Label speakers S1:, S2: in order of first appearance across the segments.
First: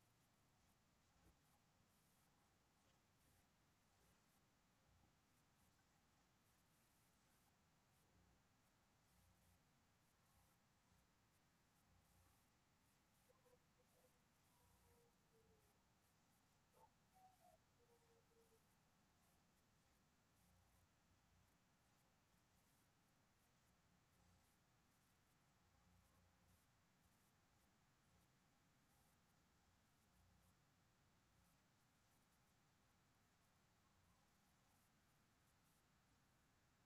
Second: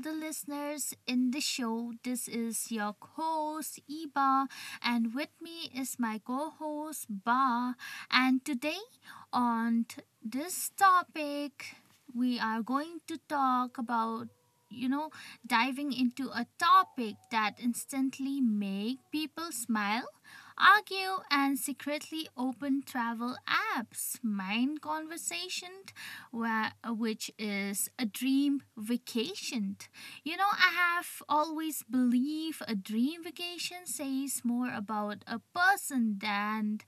S1: the listeners in the show. This is your host, Iba, and with me is my co host, Ba. And today, this topic, we are going to talk about you know diving into a topic that instantly make people smile argue and secretly open travel apps mind conversation where, which is a dream vacation. You know, I have always believed a dream vacation says more about a person than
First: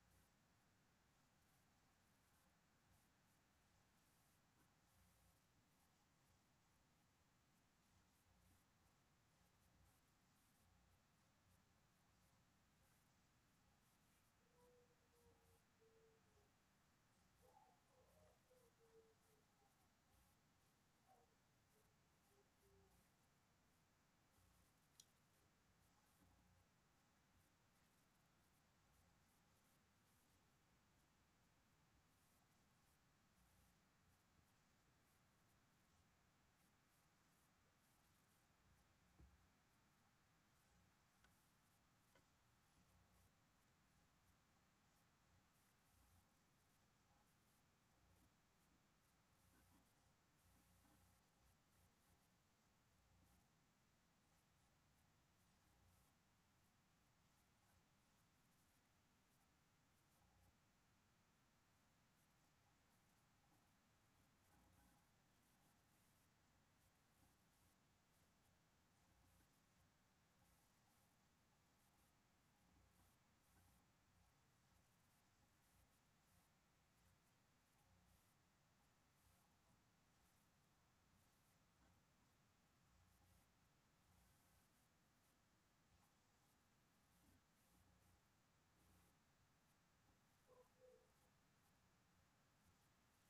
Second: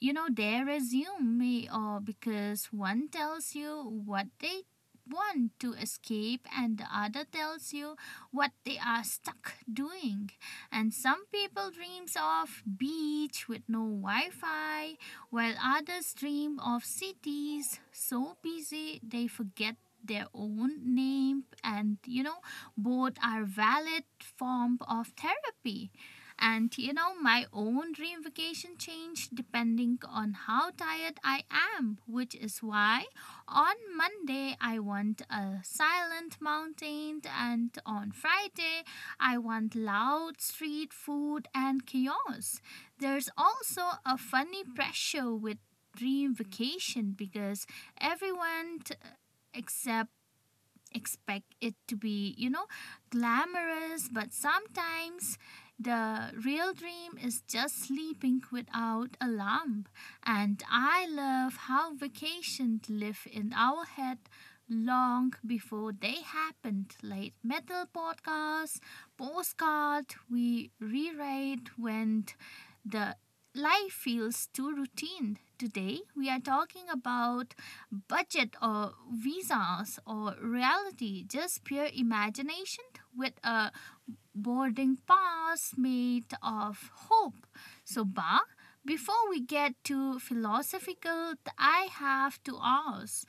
S1: their resume may or because one tells you what they want to escape and the other tells you what they are stuck doing and some people dreams of beach with no wi-fi while others dream of cities so busy they forget their own name, and you know both are valid form of therapy. And you know, my own dream vacation changed depending on how tired I am, which is why on Monday I want a silent mountain, and on Friday I want loud street food and chaos. There's also a funny pressure with dream vacation because everyone t- except expect it to be, you know, glamorous, but sometimes the real dream is just sleeping without a lamp. And I love how vacations live in our head long before they happened. Like metal podcasts, postcard we reread went the life feels too routine. Today, we are talking about budget or visas or reality, just pure imagination with a boarding pass made of hope. So, Ba, before we get too philosophical, I have to ask,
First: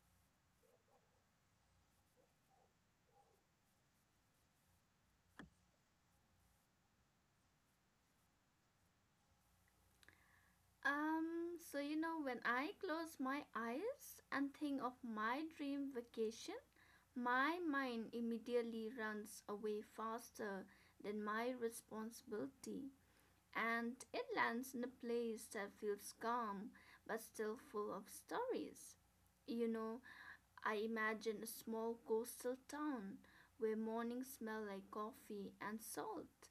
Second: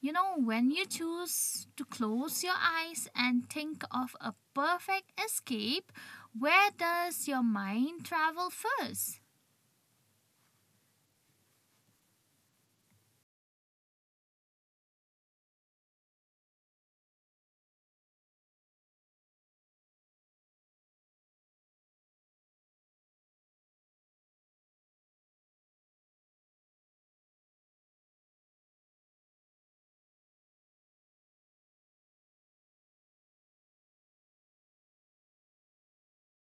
S1: you know, when you choose to close your eyes and think of a perfect escape, where does your mind travel first?
S2: When I close my eyes and think of my dream vacation, my mind immediately runs away faster than my responsibility, and it lands in a place that feels calm but still full of stories. You know, I imagine a small coastal town where mornings smell like coffee and salt,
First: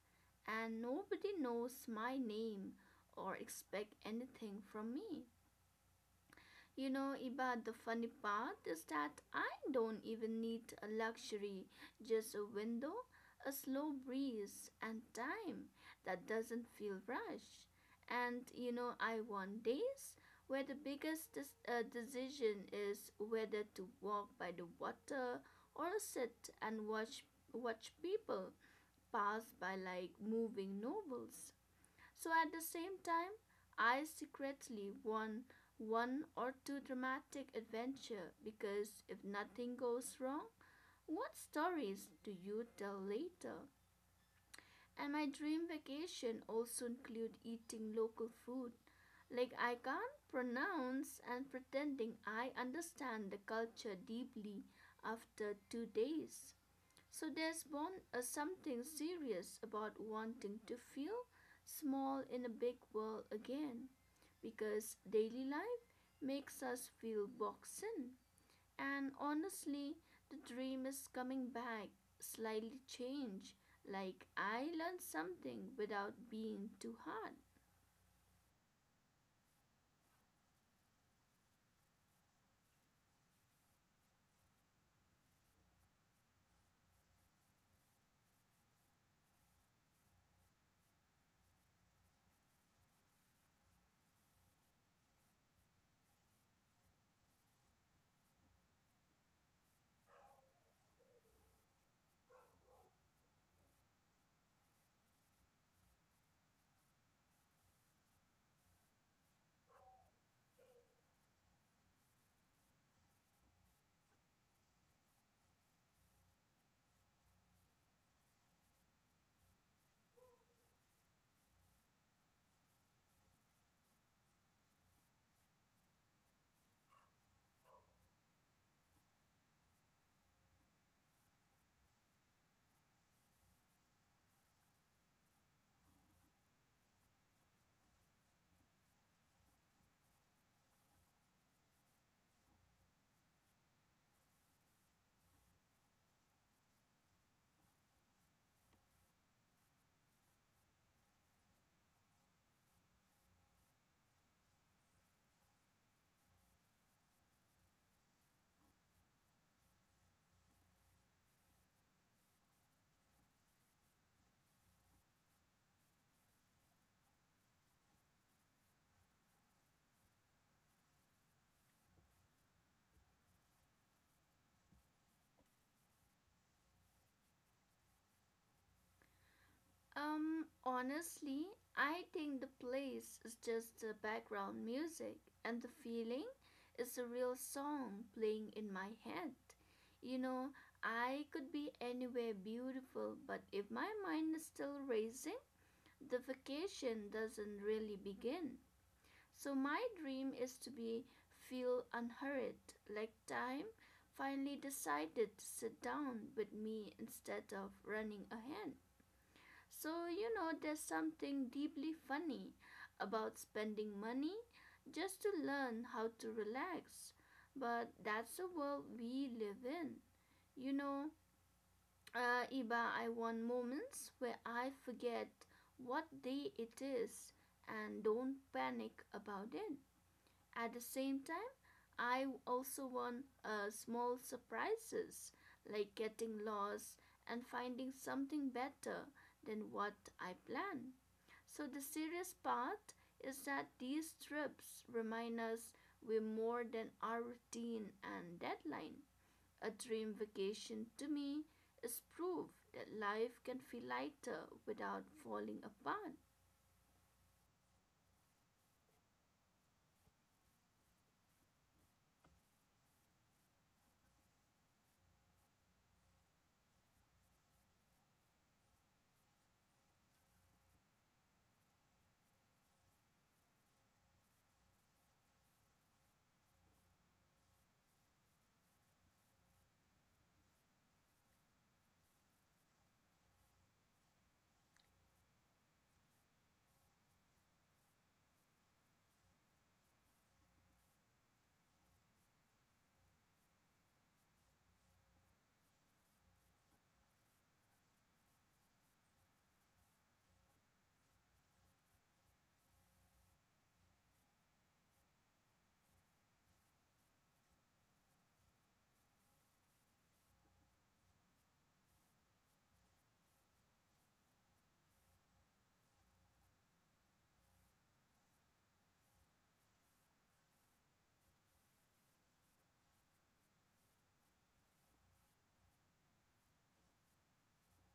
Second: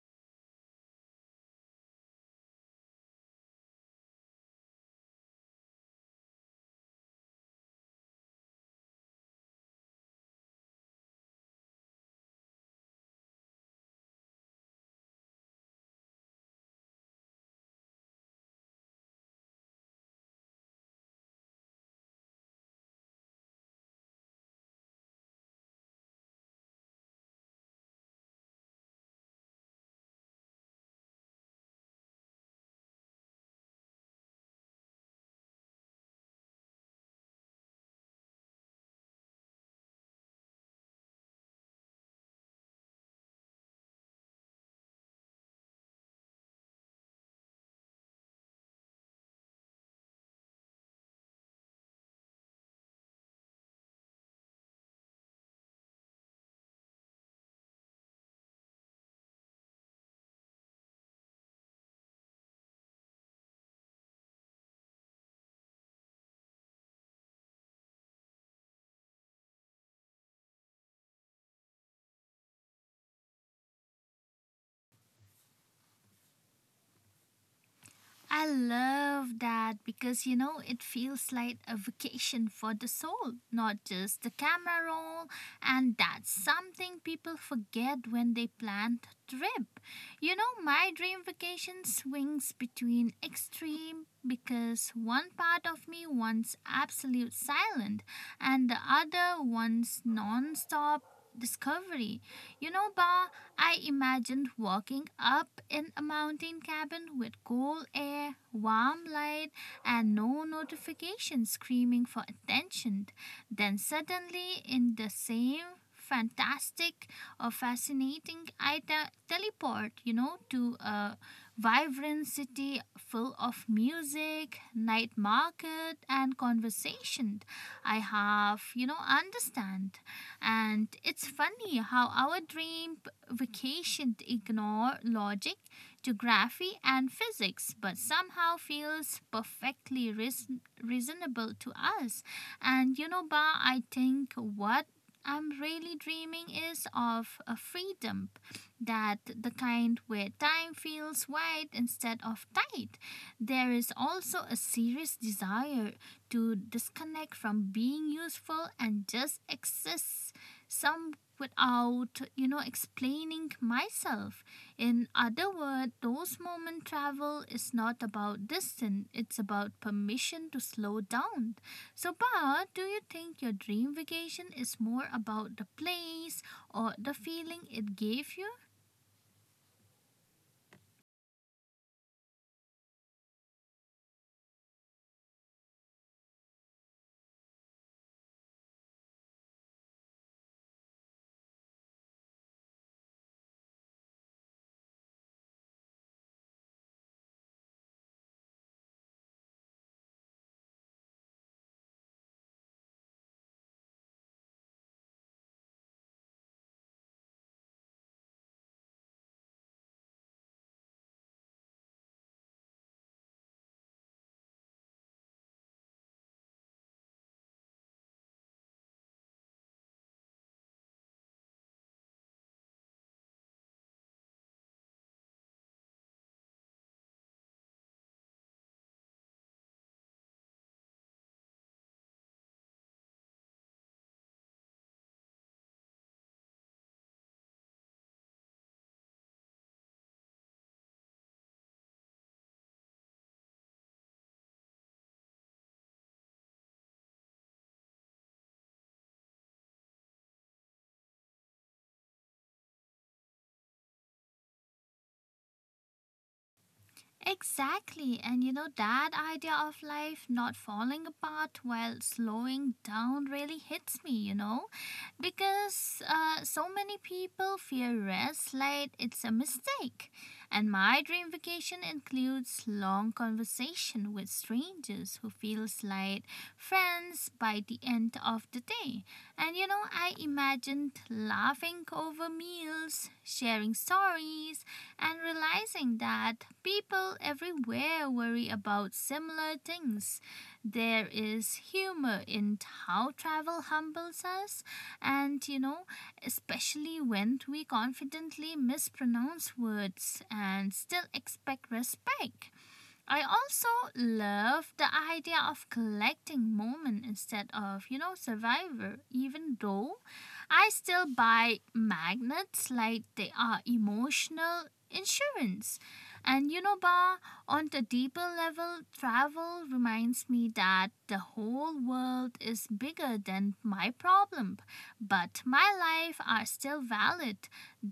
S2: and nobody knows my name or expect anything from me. You know, Iba, the funny part is that I don't even need a luxury, just a window, a slow breeze, and time that doesn't feel rushed. And you know, I want days where the biggest decision is whether to walk by the water or sit and watch people pass by like moving novels. So at the same time, I secretly want one or two dramatic adventure because if nothing goes wrong, what stories do you tell later? And my dream vacation also include eating local food. Like I can't pronounce and pretending I understand the culture deeply after 2 days. So there's born a something serious about wanting to feel small in a big world again because daily life makes us feel boxed in. And honestly, the dream is coming back, slightly changed, like I learned something without being too hard.
S1: I love that because you know it feels like a vacation for the soul, not just the camera roll, and that's something people forget when they plan a trip. You know, my dream vacation swings between extreme because one part of me wants absolute silence and the other wants non-stop discovery. You know, Ba, I imagined walking up in a mountain cabin with cool air, warm light, and no notification screaming for attention. Then, suddenly, in the same fantastic or fascinating, I teleport, you know, to a vibrant city full of music, night market, and conversation. I have, you know, understand. And it's funny how our dream vacation to ignore logic, geography, and physics, but somehow feels perfectly reasonable to us. And you know, Ba, I think what I'm really dreaming is of a freedom, that the kind where time feels wide instead of tight. There is also a serious desire to disconnect from being useful and just exist some without, you know, explaining myself. In other words, those moment travel is not about distance, it's about permission to slow down. So but do you think your dream vacation is more about the place or the feeling it gave you?
S2: Honestly, I think the place is just the background music, and the feeling is a real song playing in my head. You know, I could be anywhere beautiful, but if my mind is still racing, the vacation doesn't really begin. So, my dream is to be feel unhurried, like time finally decided to sit down with me instead of running ahead. So, you know, there's something deeply funny about spending money just to learn how to relax. But that's the world we live in. You know, Iba, I want moments where I forget what day it is and don't panic about it. At the same time, I also want small surprises like getting lost and finding something better than what I planned. So the serious part is that these trips remind us we're more than our routine and deadline. A dream vacation to me is proof that life can feel lighter without falling apart.
S1: Exactly, and you know that idea of life not falling apart while slowing down really hits me, you know, because so many people fear rest like it's a mistake. And my dream vacation includes long conversation with strangers who feels like friends by the end of the day. And you know, I imagined laughing over meals, sharing stories, and realizing that people everywhere worry about similar things. There is humor in how travel humbles us, and you know especially when we confidently mispronounce words and still expect respect. I also love the idea of collecting moment instead of, you know, Survivor, even though I still buy magnets like they are emotional insurance. And you know, Ba, on the deeper level, travel reminds me that the whole world is bigger than my problem, but my life are still valid.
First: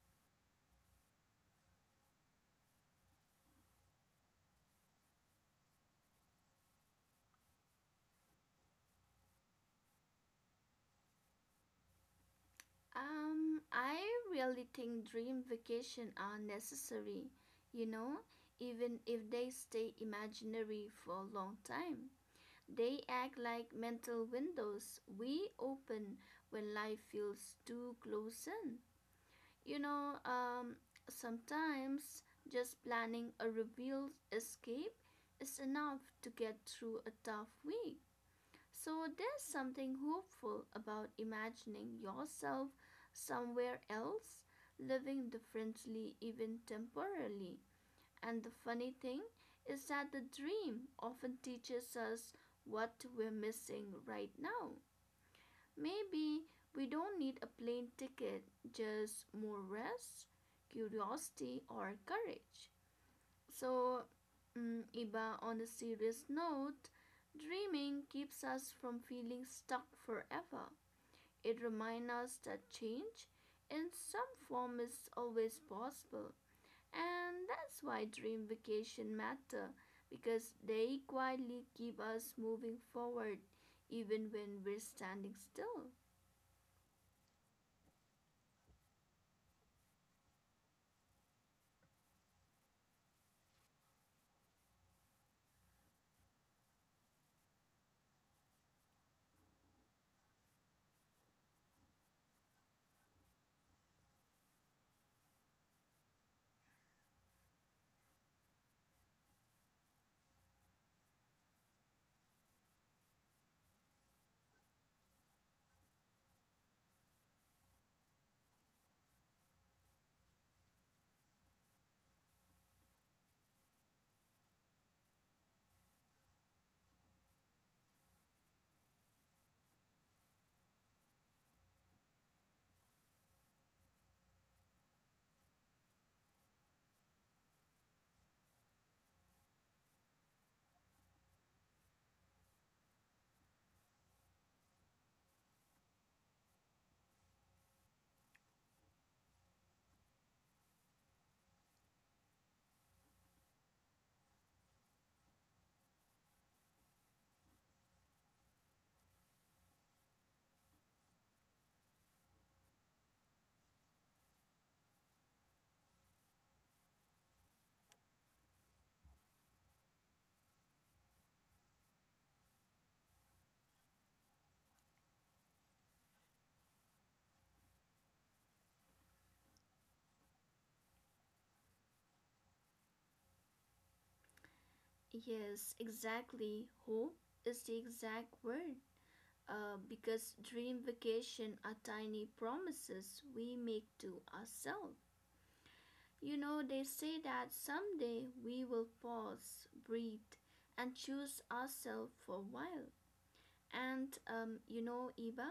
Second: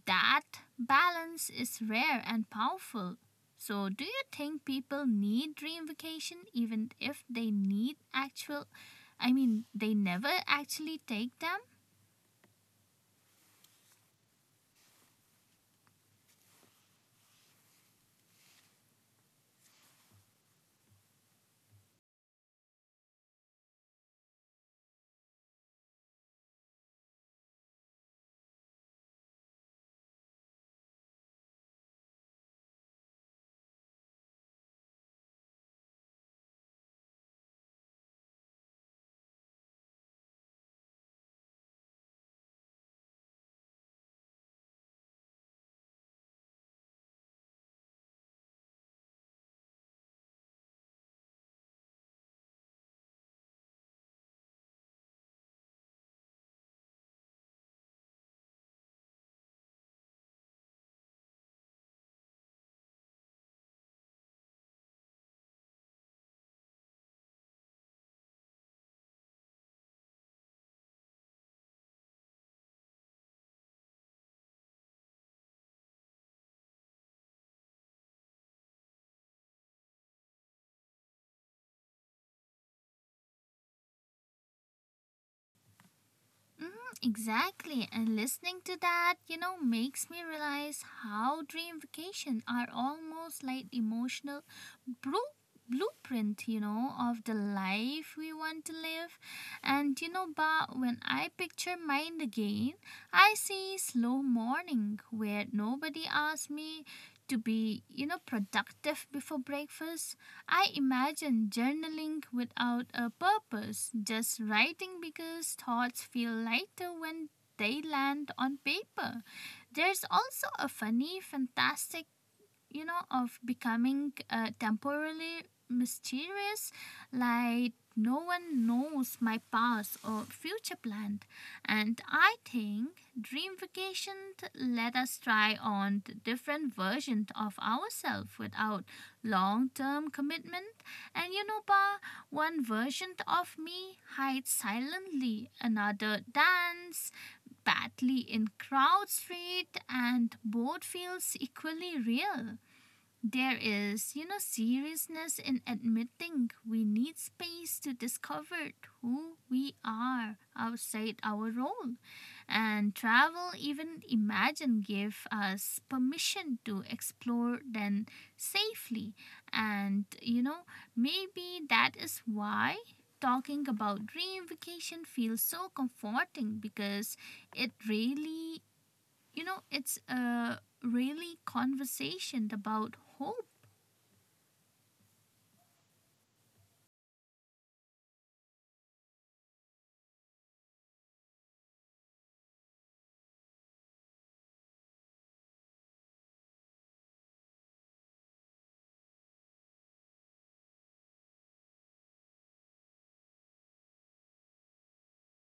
S1: That balance is rare and powerful. So, do you think people need dream vacation even if they need actual, they never actually take them?
S2: I really think dream vacation are necessary, you know, even if they stay imaginary for a long time. They act like mental windows we open when life feels too close in. You know, um, Sometimes just planning a revealed escape is enough to get through a tough week. So there's something hopeful about imagining yourself somewhere else, living differently, even temporarily. And the funny thing is that the dream often teaches us what we're missing right now. Maybe we don't need a plane ticket, just more rest, curiosity, or courage. So, Iba, on a serious note, dreaming keeps us from feeling stuck forever. It reminds us that change in some form is always possible, and that's why dream vacation matter because they quietly keep us moving forward even when we're standing still.
S1: Mhm. Exactly, and listening to that, you know, makes me realize how dream vacation are almost like emotional bru- blueprint, you know, of the life we want to live. And you know, but when I picture mine again, I see slow morning where nobody asks me to be, you know, productive before breakfast. I imagine journaling without a purpose, just writing because thoughts feel lighter when they land on paper. There's also a funny, fantastic, you know, of becoming temporarily mysterious, like no one knows my past or future plan. And I think dream vacation let us try on the different versions of ourselves without long term commitment. And you know, Ba, one version of me hides silently, another dance badly in crowd street, and both feels equally real. There is, you know, seriousness in admitting we need space to discover who we are outside our role. And travel, even imagine, give us permission to explore then safely. And, you know, maybe that is why talking about dream vacation feels so comforting because it really, it's a really conversation about hope.
S2: Yes, exactly. Hope is the exact word. Because dream vacation are tiny promises we make to ourselves. You know, they say that someday we will pause, breathe, and choose ourselves for a while. And you know, Eva,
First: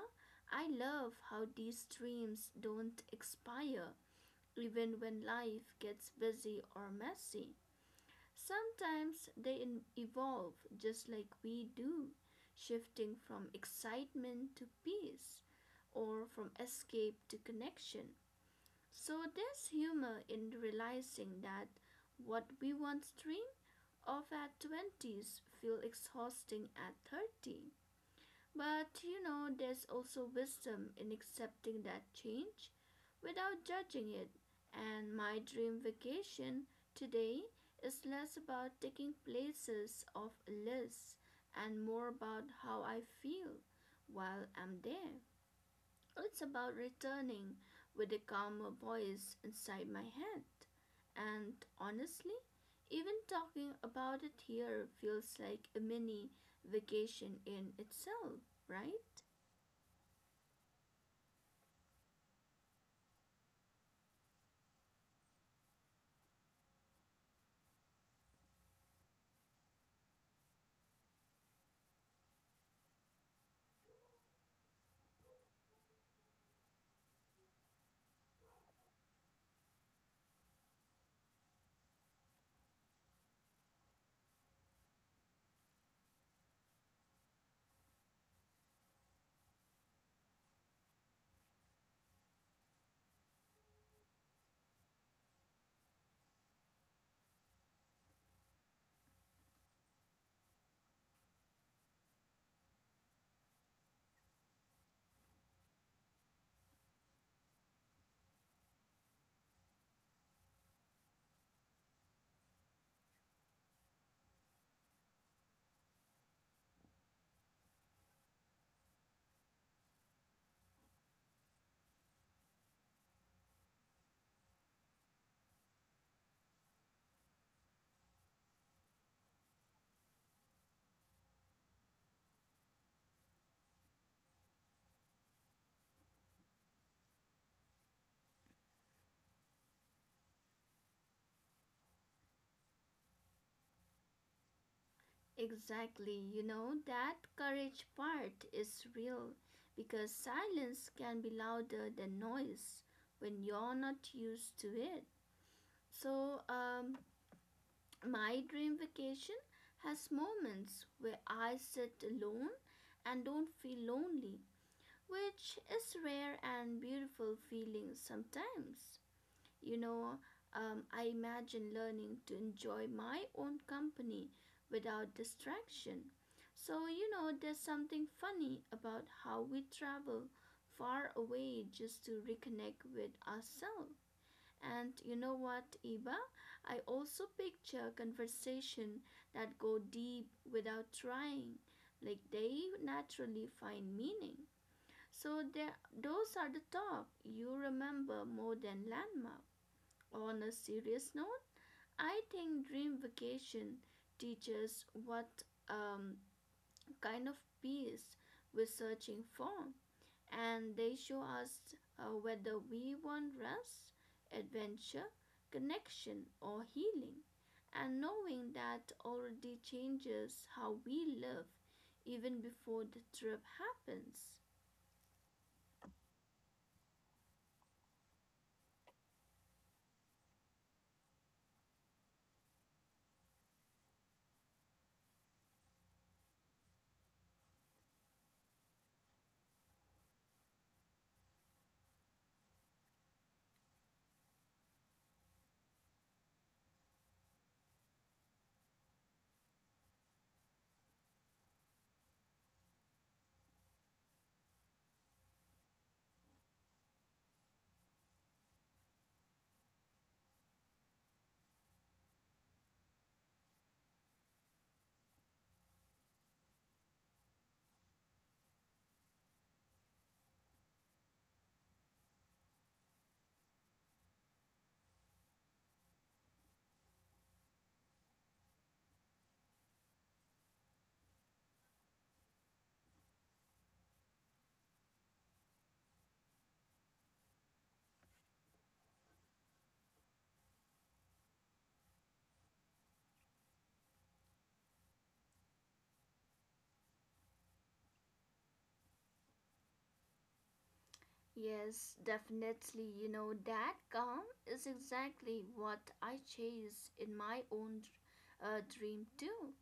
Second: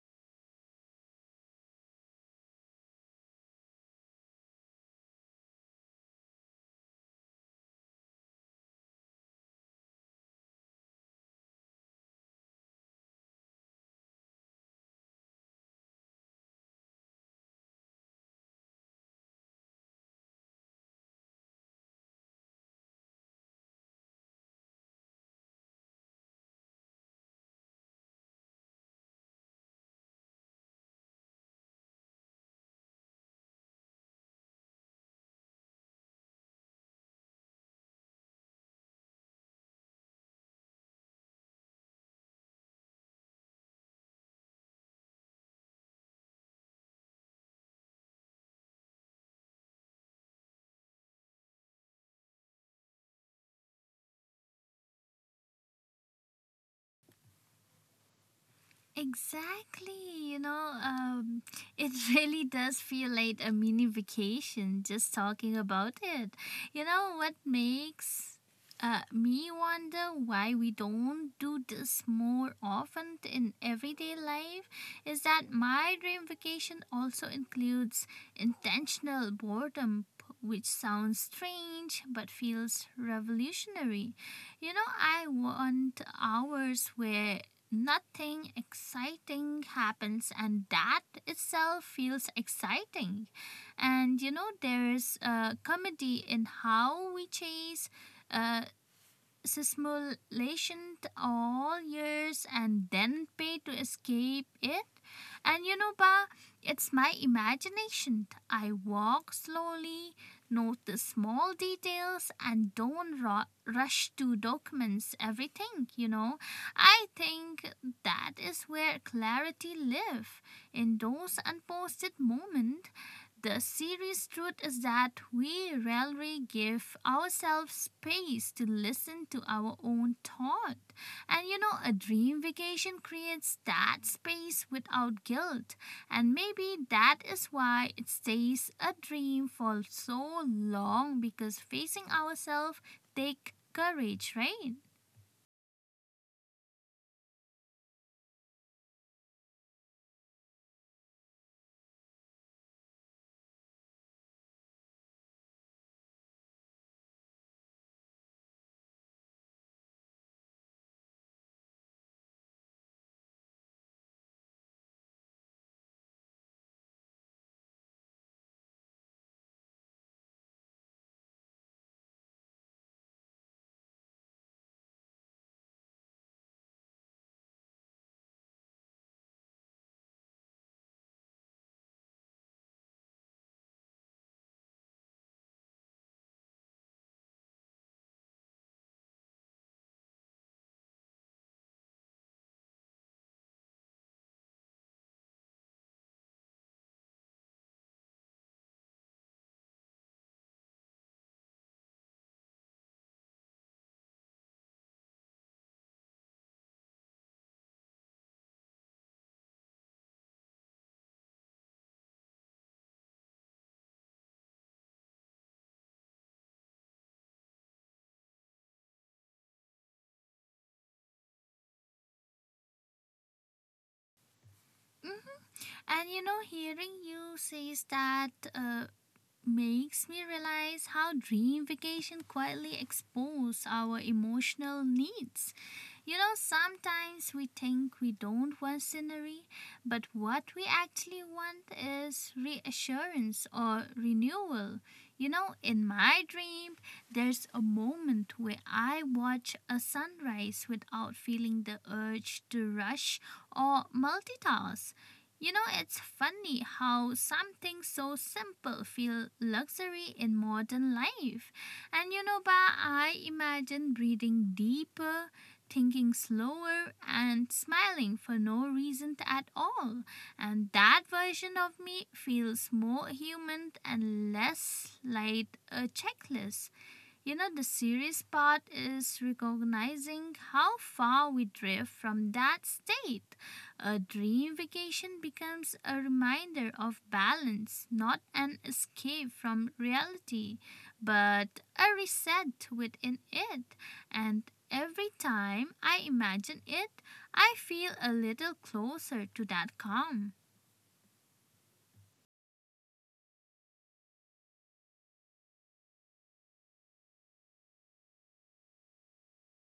S2: I love how these dreams don't expire even when life gets busy or messy. Sometimes they evolve just like we do, shifting from excitement to peace or from escape to connection. So there's humor in realizing that what we once dreamed of at 20s feel exhausting at 30, but you know, there's also wisdom in accepting that change without judging it. And my dream vacation today is less about taking places off a list and more about how I feel while I'm there. It's about returning with a calmer voice inside my head. And honestly, even talking about it here feels like a mini vacation in itself, right?
S1: Exactly, you know, it really does feel like a mini vacation just talking about it. You know what makes me wonder why we don't do this more often in everyday life is that my dream vacation also includes intentional boredom, which sounds strange but feels revolutionary. You know, I want hours where nothing exciting happens and that itself feels exciting. And you know there's a comedy in how we chase uh, simulation all years and then pay to escape it? And you know, Ba, it's my imagination. I walk slowly, notice small details, and don't rush to documents everything, you know. I think that is where clarity live, in those unposted moments. The serious truth is that we rarely give ourselves space to listen to our own thought. And you know, a dream vacation creates that space without guilt. And maybe that is why it stays a dream for so long, because facing ourselves take courage, right?
S2: Exactly. You know, that courage part is real because silence can be louder than noise when you're not used to it. So, my dream vacation has moments where I sit alone and don't feel lonely, which is rare and beautiful feeling sometimes. You know, I imagine learning to enjoy my own company without distraction. So, you know, there's something funny about how we travel far away just to reconnect with ourselves. And you know what, Iba? I also picture conversation that go deep without trying, like they naturally find meaning. So there, those are the talk you remember more than landmark. On a serious note, I think dream vacation teaches what um, kind of peace we're searching for, and they show us whether we want rest, adventure, connection, or healing. And knowing that already changes how we live even before the trip happens.
S1: And you know, hearing you says that uh, makes me realize how dream vacation quietly expose our emotional needs. You know, sometimes we think we don't want scenery, but what we actually want is reassurance or renewal. You know, in my dream, there's a moment where I watch a sunrise without feeling the urge to rush or multitask. You know, it's funny how something so simple feels luxury in modern life. And you know, Ba, I imagine breathing deeper, thinking slower, and smiling for no reason at all. And that version of me feels more human and less like a checklist. You know, the serious part is recognizing how far we drift from that state. A dream vacation becomes a reminder of balance, not an escape from reality, but a reset within it. And every time I imagine it, I feel a little closer to that calm.
S2: Yes, definitely. You know, that calm is exactly what I chase in my own dream too.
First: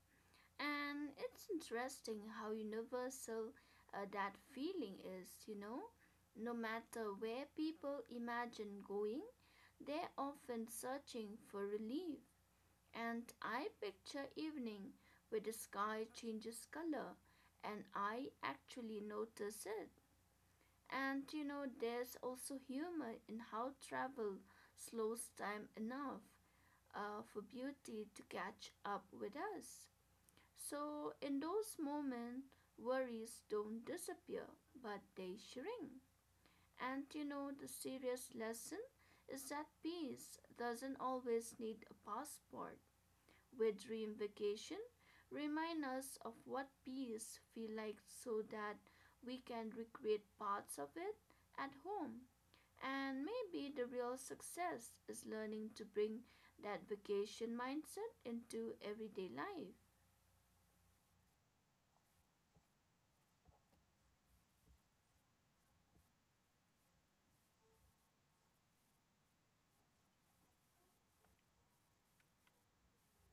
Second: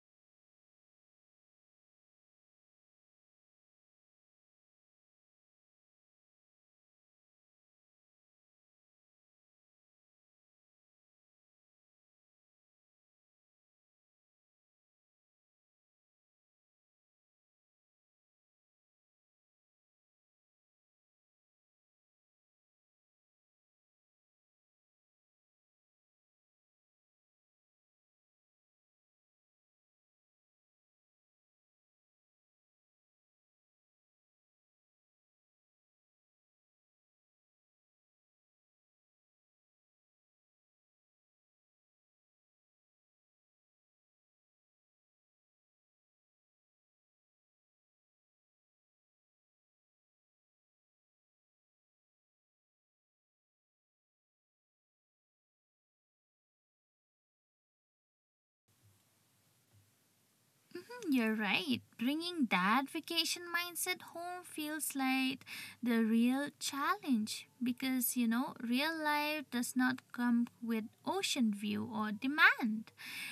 S2: And it's interesting how universal that feeling is, you know. No matter where people imagine going, they're often searching for relief. And I picture evening where the sky changes color and I actually notice it. And you know, there's also humor in how travel slows time enough for beauty to catch up with us. So, in those moments, worries don't disappear, but they shrink. And you know, the serious lesson is that peace doesn't always need a passport. With dream vacation, remind us of what peace feel like so that we can recreate parts of it at home. And maybe the real success is learning to bring that vacation mindset into everyday life.
S1: You're right. Bringing that vacation mindset home feels like the real challenge because, you know, real life does not come with ocean view or demand.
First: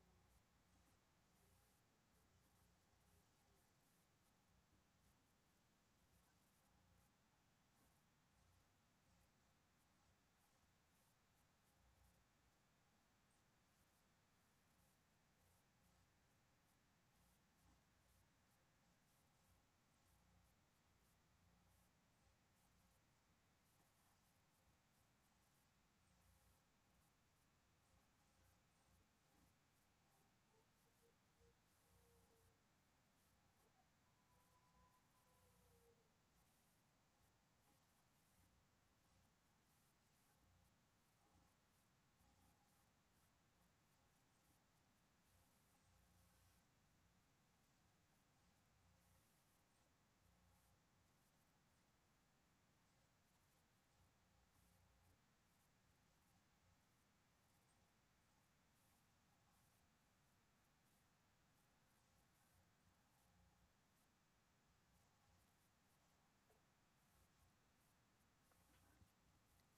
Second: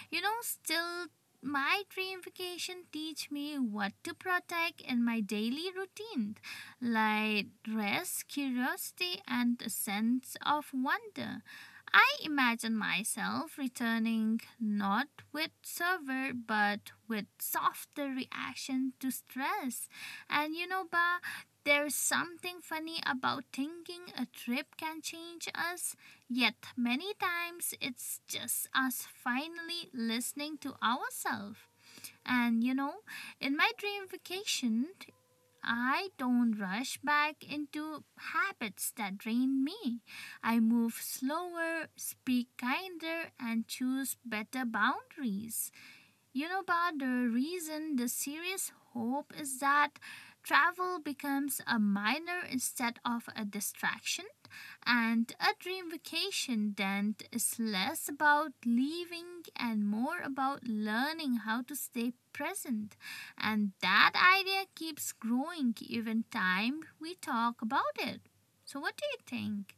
S1: You know, still, my dream vacation teach me what to protect in my daily routine, like rest, curiosity, and a sense of wonder. I imagine myself returning not with fervor but with softer reaction to stress. And you know, Ba, there's something funny about thinking a trip can change us, yet, many times it's just us finally listening to ourselves. And you know, in my dream vacation, I don't rush back into habits that drain me. I move slower, speak kinder, and choose better boundaries. You know, but the serious hope is that travel becomes a minor instead of a distraction, and a dream vacation then is less about leaving and more about learning how to stay present. And that idea keeps growing even time we talk about it. So, what do you think?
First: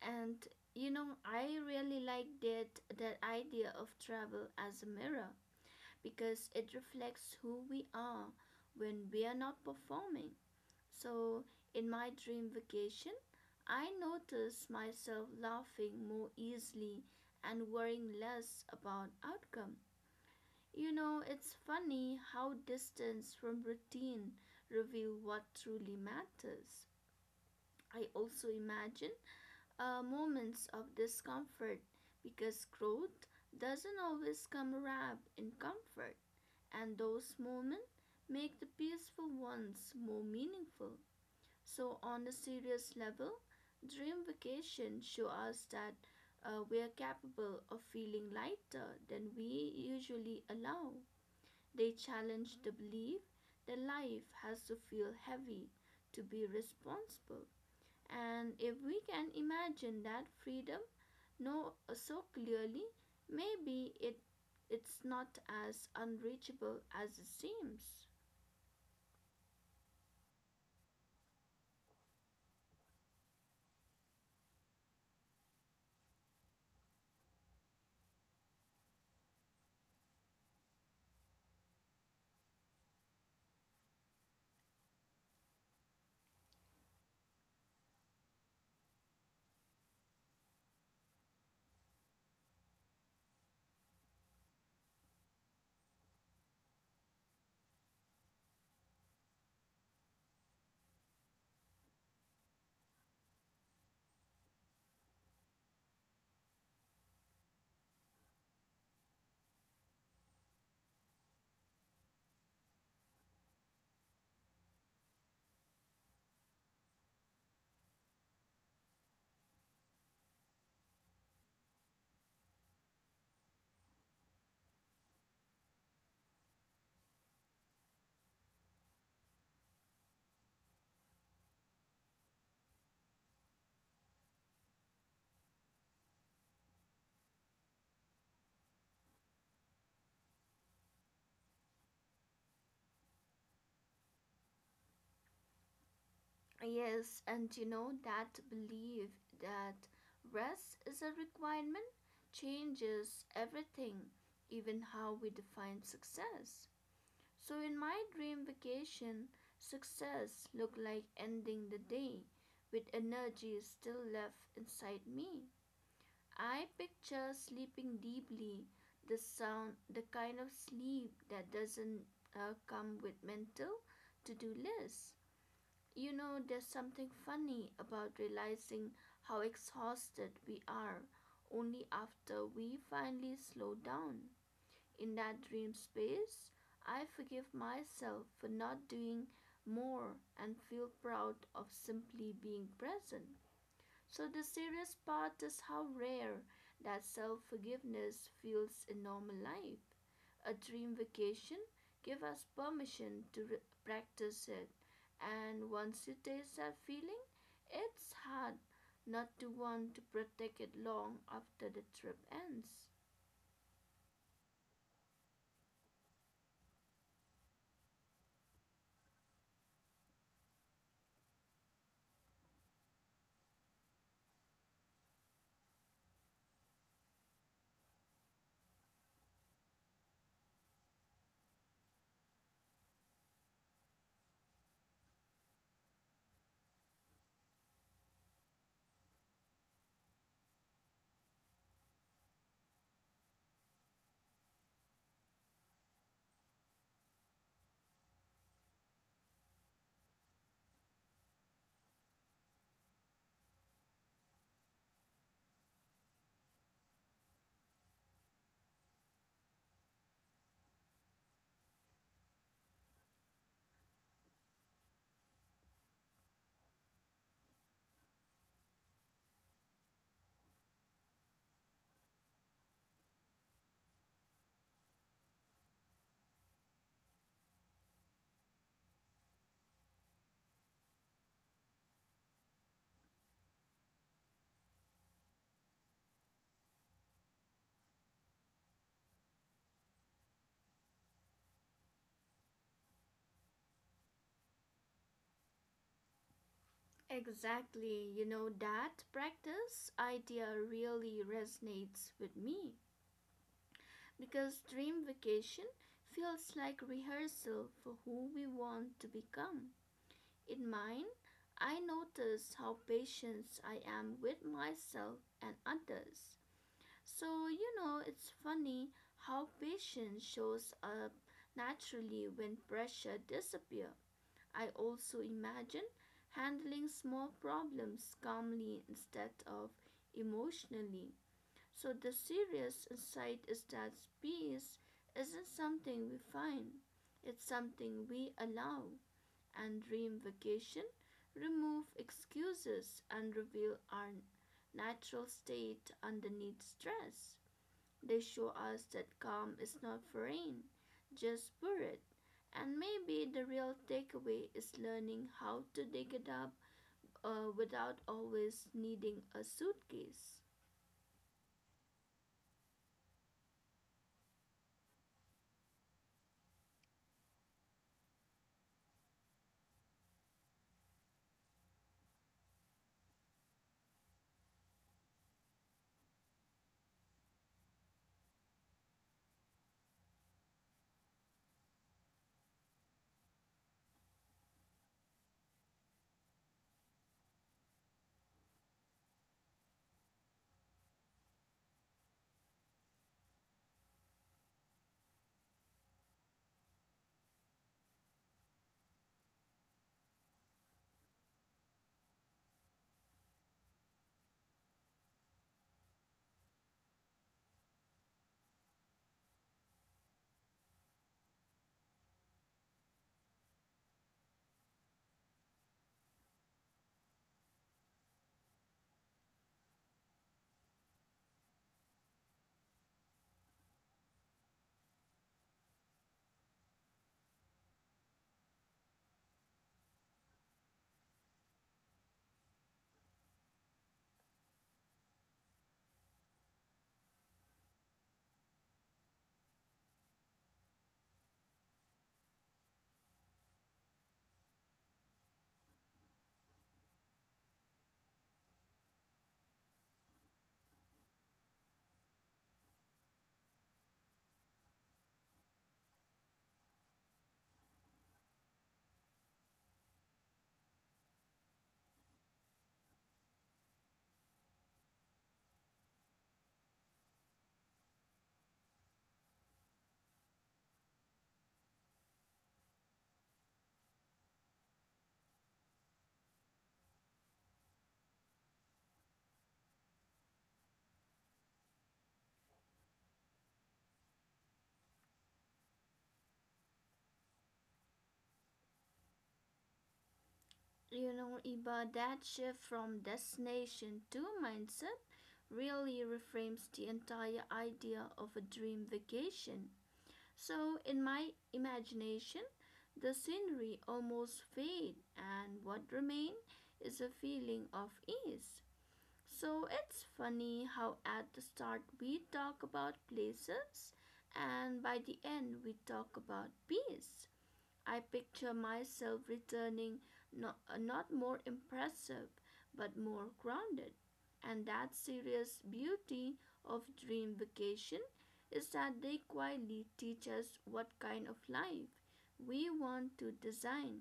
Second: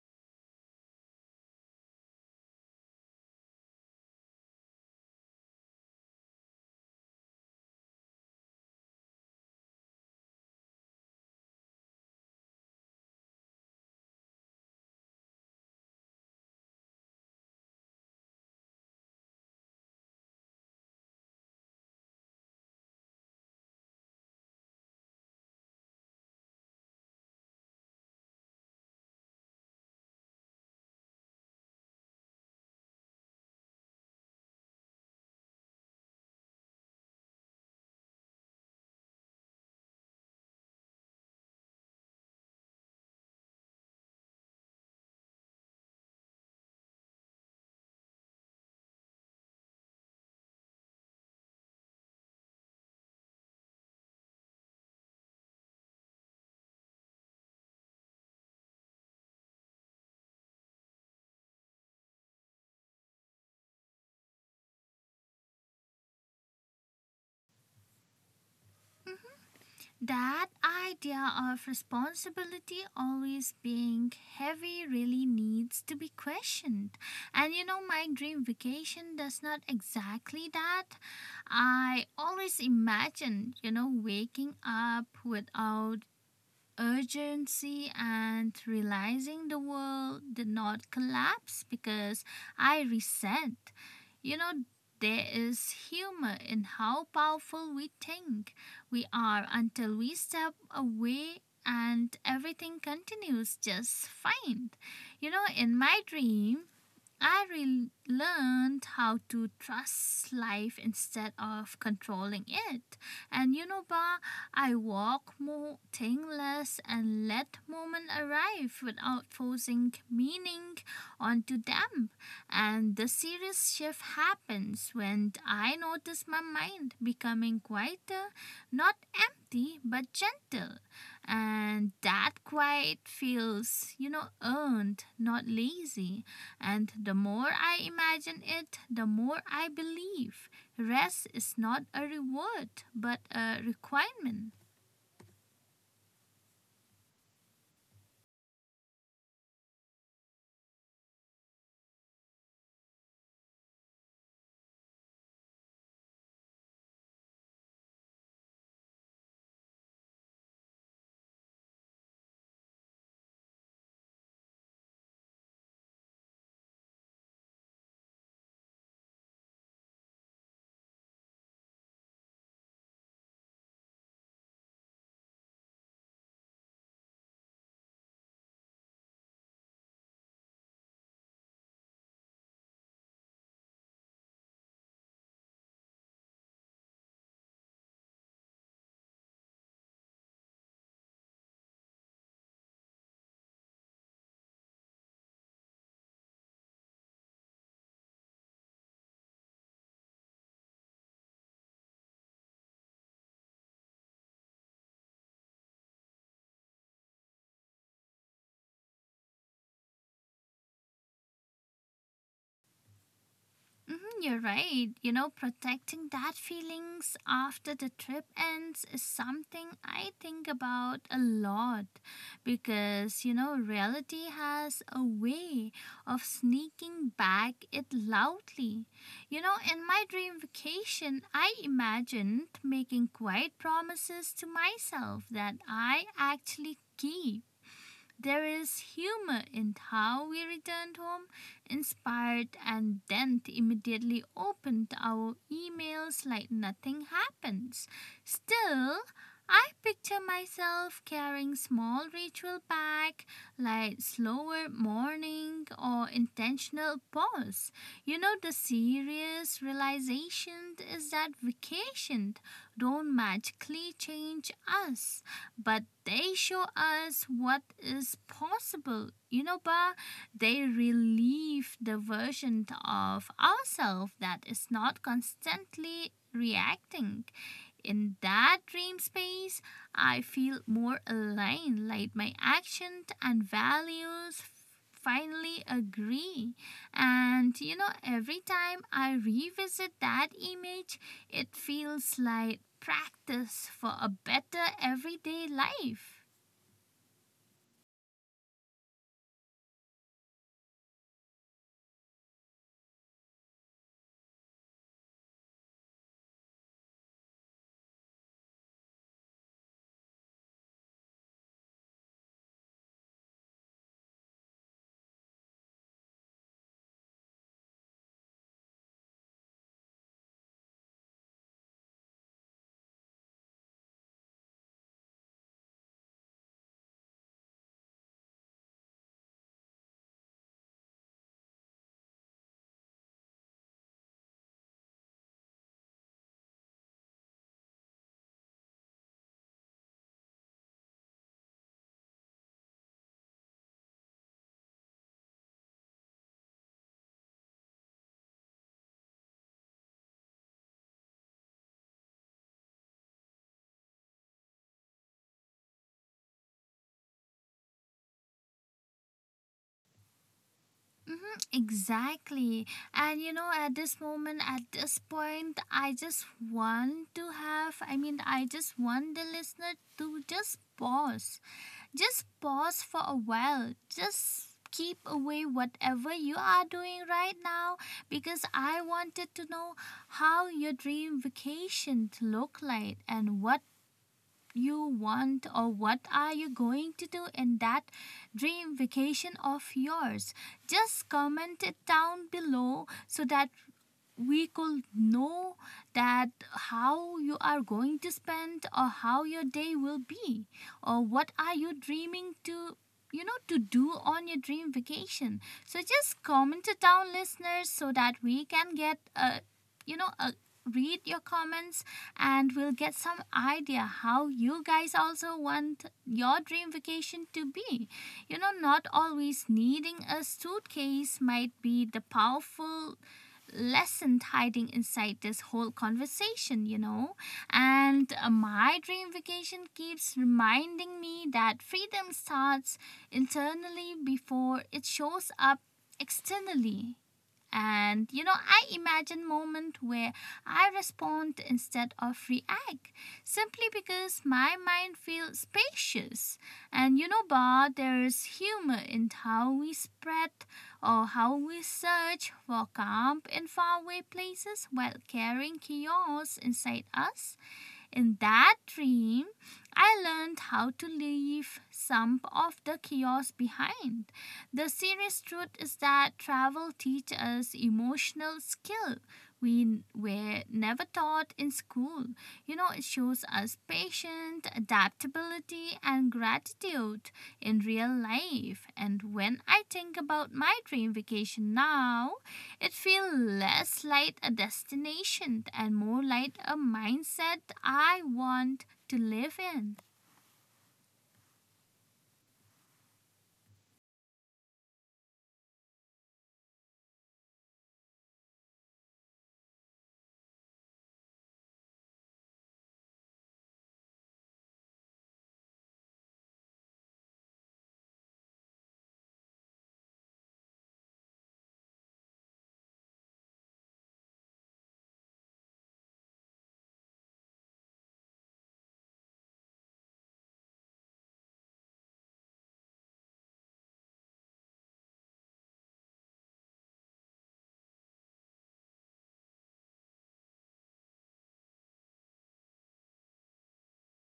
S2: And you know, I really like that that idea of travel as a mirror because it reflects who we are when we are not performing. So, in my dream vacation, I notice myself laughing more easily and worrying less about outcome. You know, it's funny how distance from routine reveal what truly matters. I also imagine moments of discomfort because growth doesn't always come wrapped in comfort, and those moments make the peaceful ones more meaningful. So, on a serious level, dream vacation show us that we are capable of feeling lighter than we usually allow. They challenge the belief that life has to feel heavy to be responsible. And if we can imagine that freedom no so clearly, maybe it's not as unreachable as it seems.
S1: That idea of responsibility always being heavy really needs to be questioned. And you know, my dream vacation does not exactly that. I always imagine, you know, waking up without urgency and realizing the world did not collapse because I resent. You know, there is humor in how powerful we think we are until we step away and everything continues just fine. You know, in my dream, I learned how to trust life instead of controlling it. And you know, Ba, I walk more, think less, and let moment arrive without forcing meaning onto them. And the serious shift happens when I notice my mind becoming quieter, not empty, but gentle. And that quiet feels, you know, earned, not lazy. And the more I imagine it, the more I believe. Rest is not a reward, but a requirement.
S2: Yes, and you know that belief that rest is a requirement changes everything, even how we define success. So, in my dream vacation, success looked like ending the day with energy still left inside me. I picture sleeping deeply, the sound, the kind of sleep that doesn't come with mental to do lists. You know, there's something funny about realizing how exhausted we are only after we finally slow down. In that dream space, I forgive myself for not doing more and feel proud of simply being present. So, the serious part is how rare that self forgiveness feels in normal life. A dream vacation gives us permission to practice it, and once you taste that feeling, it's hard not to want to protect it long after the trip ends.
S1: Mhm. You're right. You know, protecting that feelings after the trip ends is something I think about a lot because, you know, reality has a way of sneaking back it loudly. You know, in my dream vacation, I imagined making quiet promises to myself that I actually keep. There is humor in how we returned home inspired and then immediately opened our emails like nothing happens. Still, I picture myself carrying small ritual back like slower morning or intentional pause. You know the serious realization is that vacation don't magically change us, but they show us what is possible. But they relieve the version of ourselves that is not constantly reacting. In that dream space, I feel more aligned, like my actions and values finally agree. And you know, every time I revisit that image, it feels like practice for a better everyday life.
S2: Exactly. You know, that practice idea really resonates with me because dream vacation feels like rehearsal for who we want to become. In mine, I notice how patient I am with myself and others. So, you know, it's funny how patience shows up naturally when pressure disappears. I also imagine handling small problems calmly instead of emotionally. So the serious insight is that peace isn't something we find, it's something we allow. And dream vacation remove excuses and reveal our natural state underneath stress. They show us that calm is not foreign, just buried. And maybe the real takeaway is learning how to dig it up without always needing a suitcase.
S1: Hmm, exactly. And you know, at this moment, at this point, I just want to have, I just want the listener to just pause. Just pause for a while. Just keep away whatever you are doing right now, because I wanted to know how your dream vacation to look like, and what you want, or what are you going to do in that dream vacation of yours. Just comment it down below so that we could know that how you are going to spend or how your day will be, or what are you dreaming to, to do on your dream vacation. So just comment it down, listeners, so that we can get a, a, read your comments, and we'll get some idea how you guys also want your dream vacation to be. You know, not always needing a suitcase might be the powerful lesson hiding inside this whole conversation, you know. And my dream vacation keeps reminding me that freedom starts internally before it shows up externally. And you know, I imagine moment where I respond instead of react simply because my mind feels spacious. But there is humor in how we spread or how we search for calm in faraway places while carrying chaos inside us. In that dream, I learned how to leave some of the chaos behind. The serious truth is that travel teaches us emotional skill we were never taught in school. You know, it shows us patience, adaptability, and gratitude in real life. And when I think about my dream vacation now, it feels less like a destination and more like a mindset I want to live in.
S2: You know, Iba, that shift from destination to mindset really reframes the entire idea of a dream vacation. So, in my imagination, the scenery almost fades, and what remains is a feeling of ease. So it's funny how at the start we talk about places and by the end we talk about bees. I picture myself returning not more impressive but more grounded. And that serious beauty of dream vacation is that they quietly teach us what kind of life we want to design,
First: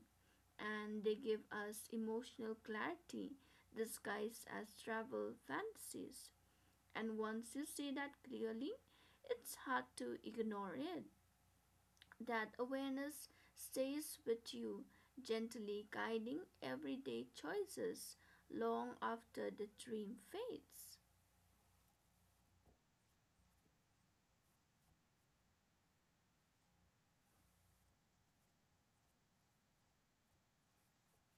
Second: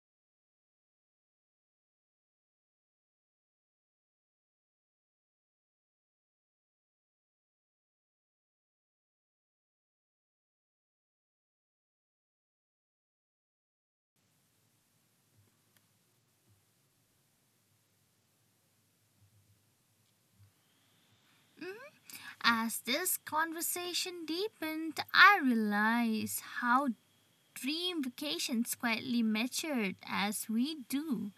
S2: and they give us emotional clarity disguised as travel fantasies. And once you see that clearly, it's hard to ignore it. That awareness stays with you, gently guiding everyday choices long after the dream fades.
S1: Mhm. As this conversation deepened, I realized how dream vacations quietly matured as we do.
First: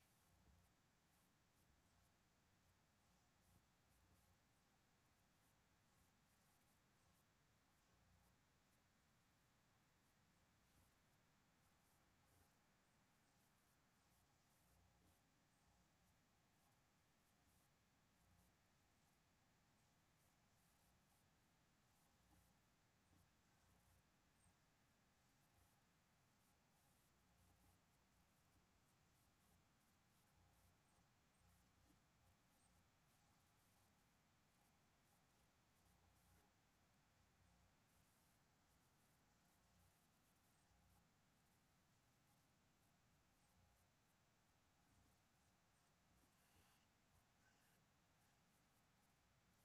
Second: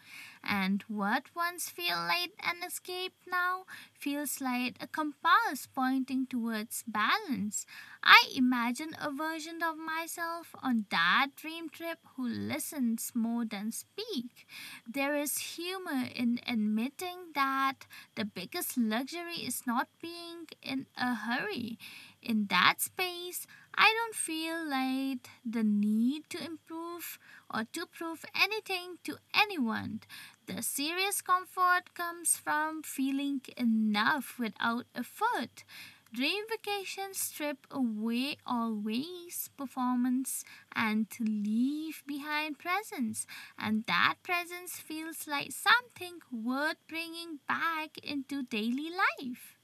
S1: And what once felt like an escape now feels like a compass pointing towards balance. I imagine a version of myself on that dream trip who listens more than speak. There is humor in admitting that the biggest luxury is not being in a hurry. In that space, I don't feel like the need to improve or to prove anything to anyone. The serious comfort comes from feeling enough without effort. Dream vacations strip away always performance and leave behind presence, and that presence feels like something worth bringing back into daily life.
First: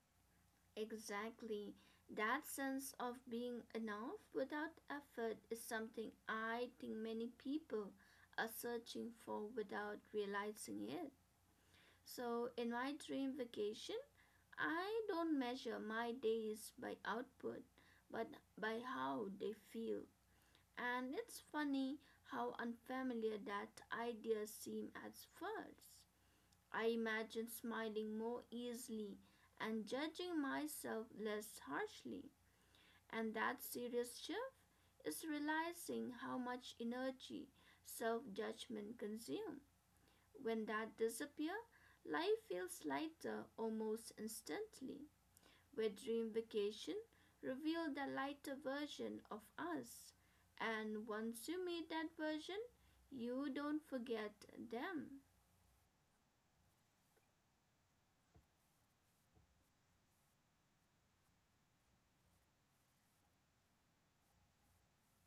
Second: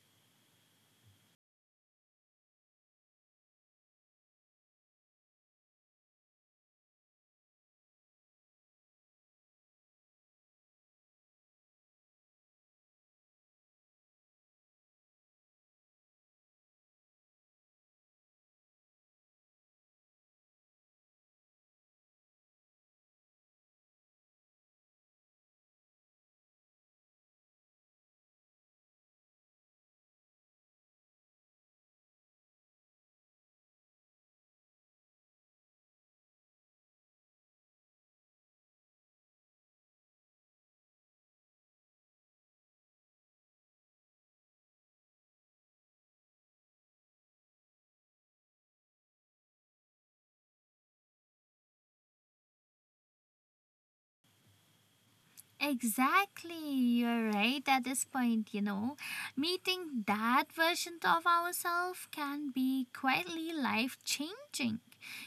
S2: Exactly. That sense of being enough without effort is something I think many people are searching for without realizing it. So, in my dream vacation, I don't measure my days by output, but by how they feel. And it's funny how unfamiliar that idea seemed at first. I imagine smiling more easily and judging myself less harshly. And that serious shift is realizing how much energy self judgment consumes. When that disappears, life feels lighter almost instantly, where dream vacation revealed the lighter version of us. And once you meet that version, you don't forget them.
S1: Exactly, you're right at this point, you know. Meeting that version of ourselves can be quietly life changing.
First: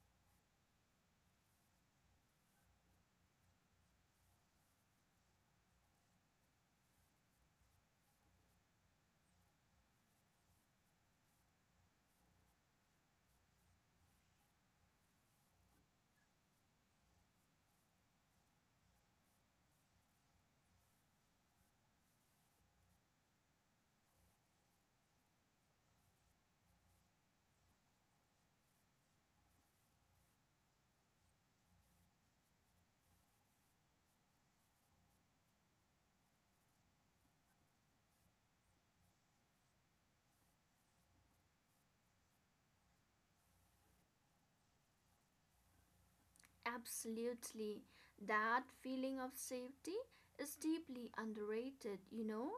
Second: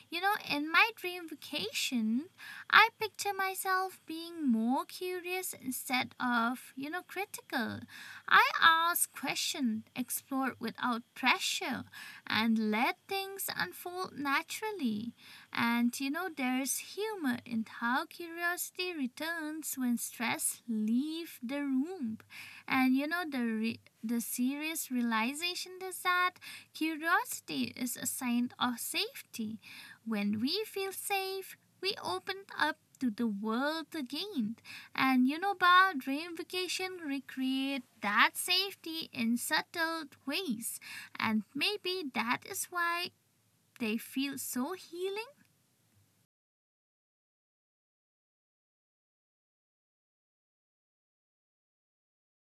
S1: You know, in my dream vacation, I picture myself being more curious instead of, you know, critical. I ask questions, explore without pressure, and let things unfold naturally. And you know, there's humor in how curiosity returns when stress leaves the room. And you know, the serious realization is that curiosity is a sign of safety. When we feel safe, we open up to the world again. And you know, Ba, dream vacation recreate that safety in subtle ways. And maybe that is why they feel so healing.
S2: Absolutely. That feeling of safety is deeply underrated, you know,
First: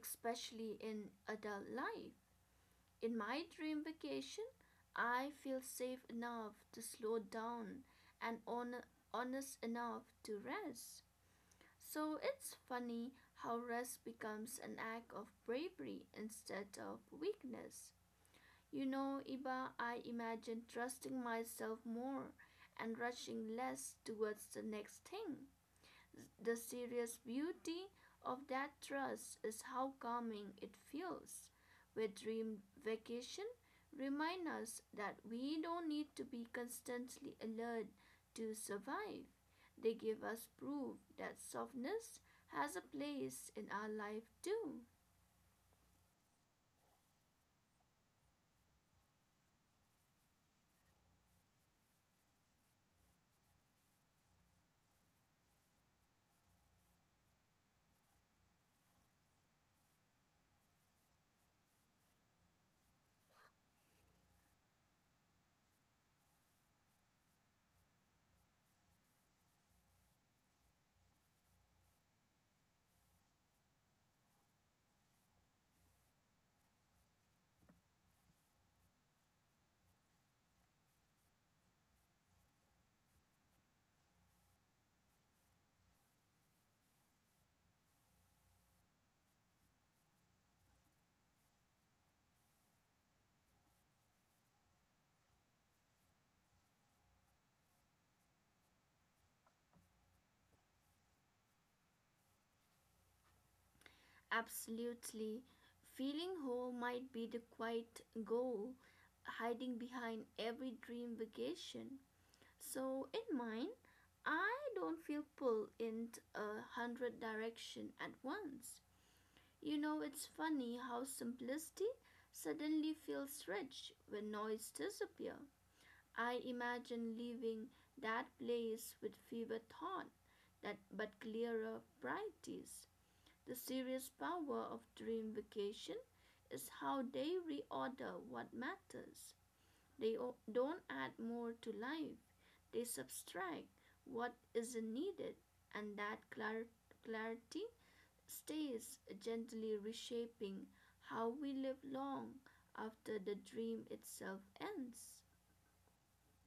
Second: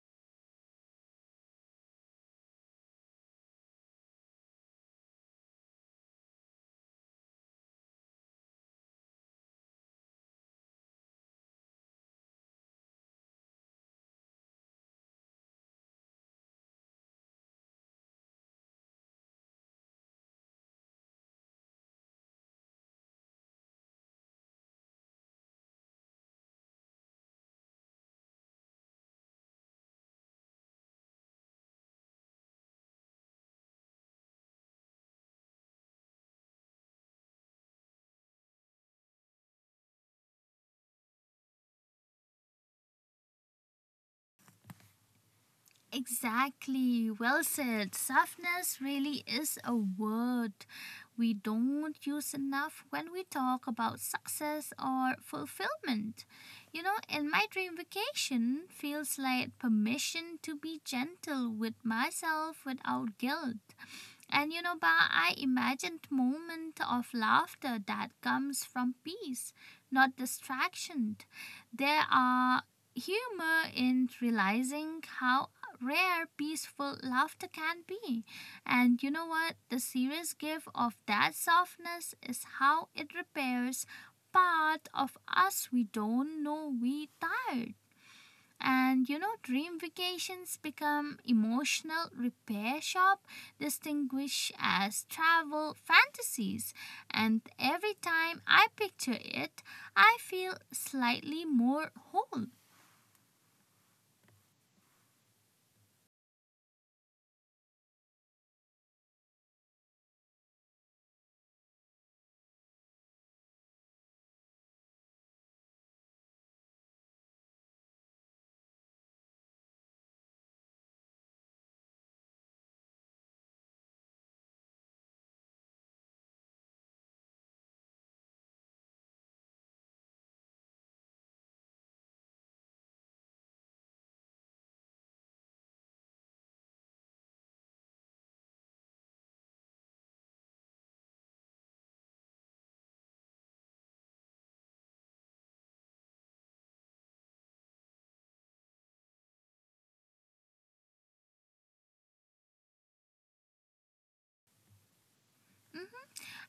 S2: especially in adult life. In my dream vacation, I feel safe enough to slow down and honest enough to rest. So it's funny how rest becomes an act of bravery instead of weakness. You know, Iba, I imagine trusting myself more and rushing less towards the next thing. The serious beauty of that trust is how calming it feels. Where dream vacation remind us that we don't need to be constantly alert to survive. They give us proof that softness has a place in our life too.
S1: Exactly. Well said. Softness really is a word we don't use enough when we talk about success or fulfillment. You know, in my dream vacation feels like permission to be gentle with myself without guilt. And you know, Ba, I imagined moment of laughter that comes from peace, not distraction. There are humor in realizing how rare peaceful laughter can be. And you know what? The serious gift of that softness is how it repairs part of us we don't know we tired. And you know, dream vacations become emotional repair shop, distinguished as travel fantasies. And every time I picture it, I feel slightly more whole.
S2: Absolutely. Feeling whole might be the quiet goal hiding behind every dream vacation. So, in mine, I don't feel pulled in a hundred direction at once. You know, it's funny how simplicity suddenly feels rich when noise disappears. I imagine leaving that place with fewer thoughts, that but clearer priorities. The serious power of dream vacation is how they reorder what matters. They don't add more to life. They subtract what isn't needed, and that clarity stays gently reshaping how we live long after the dream itself ends.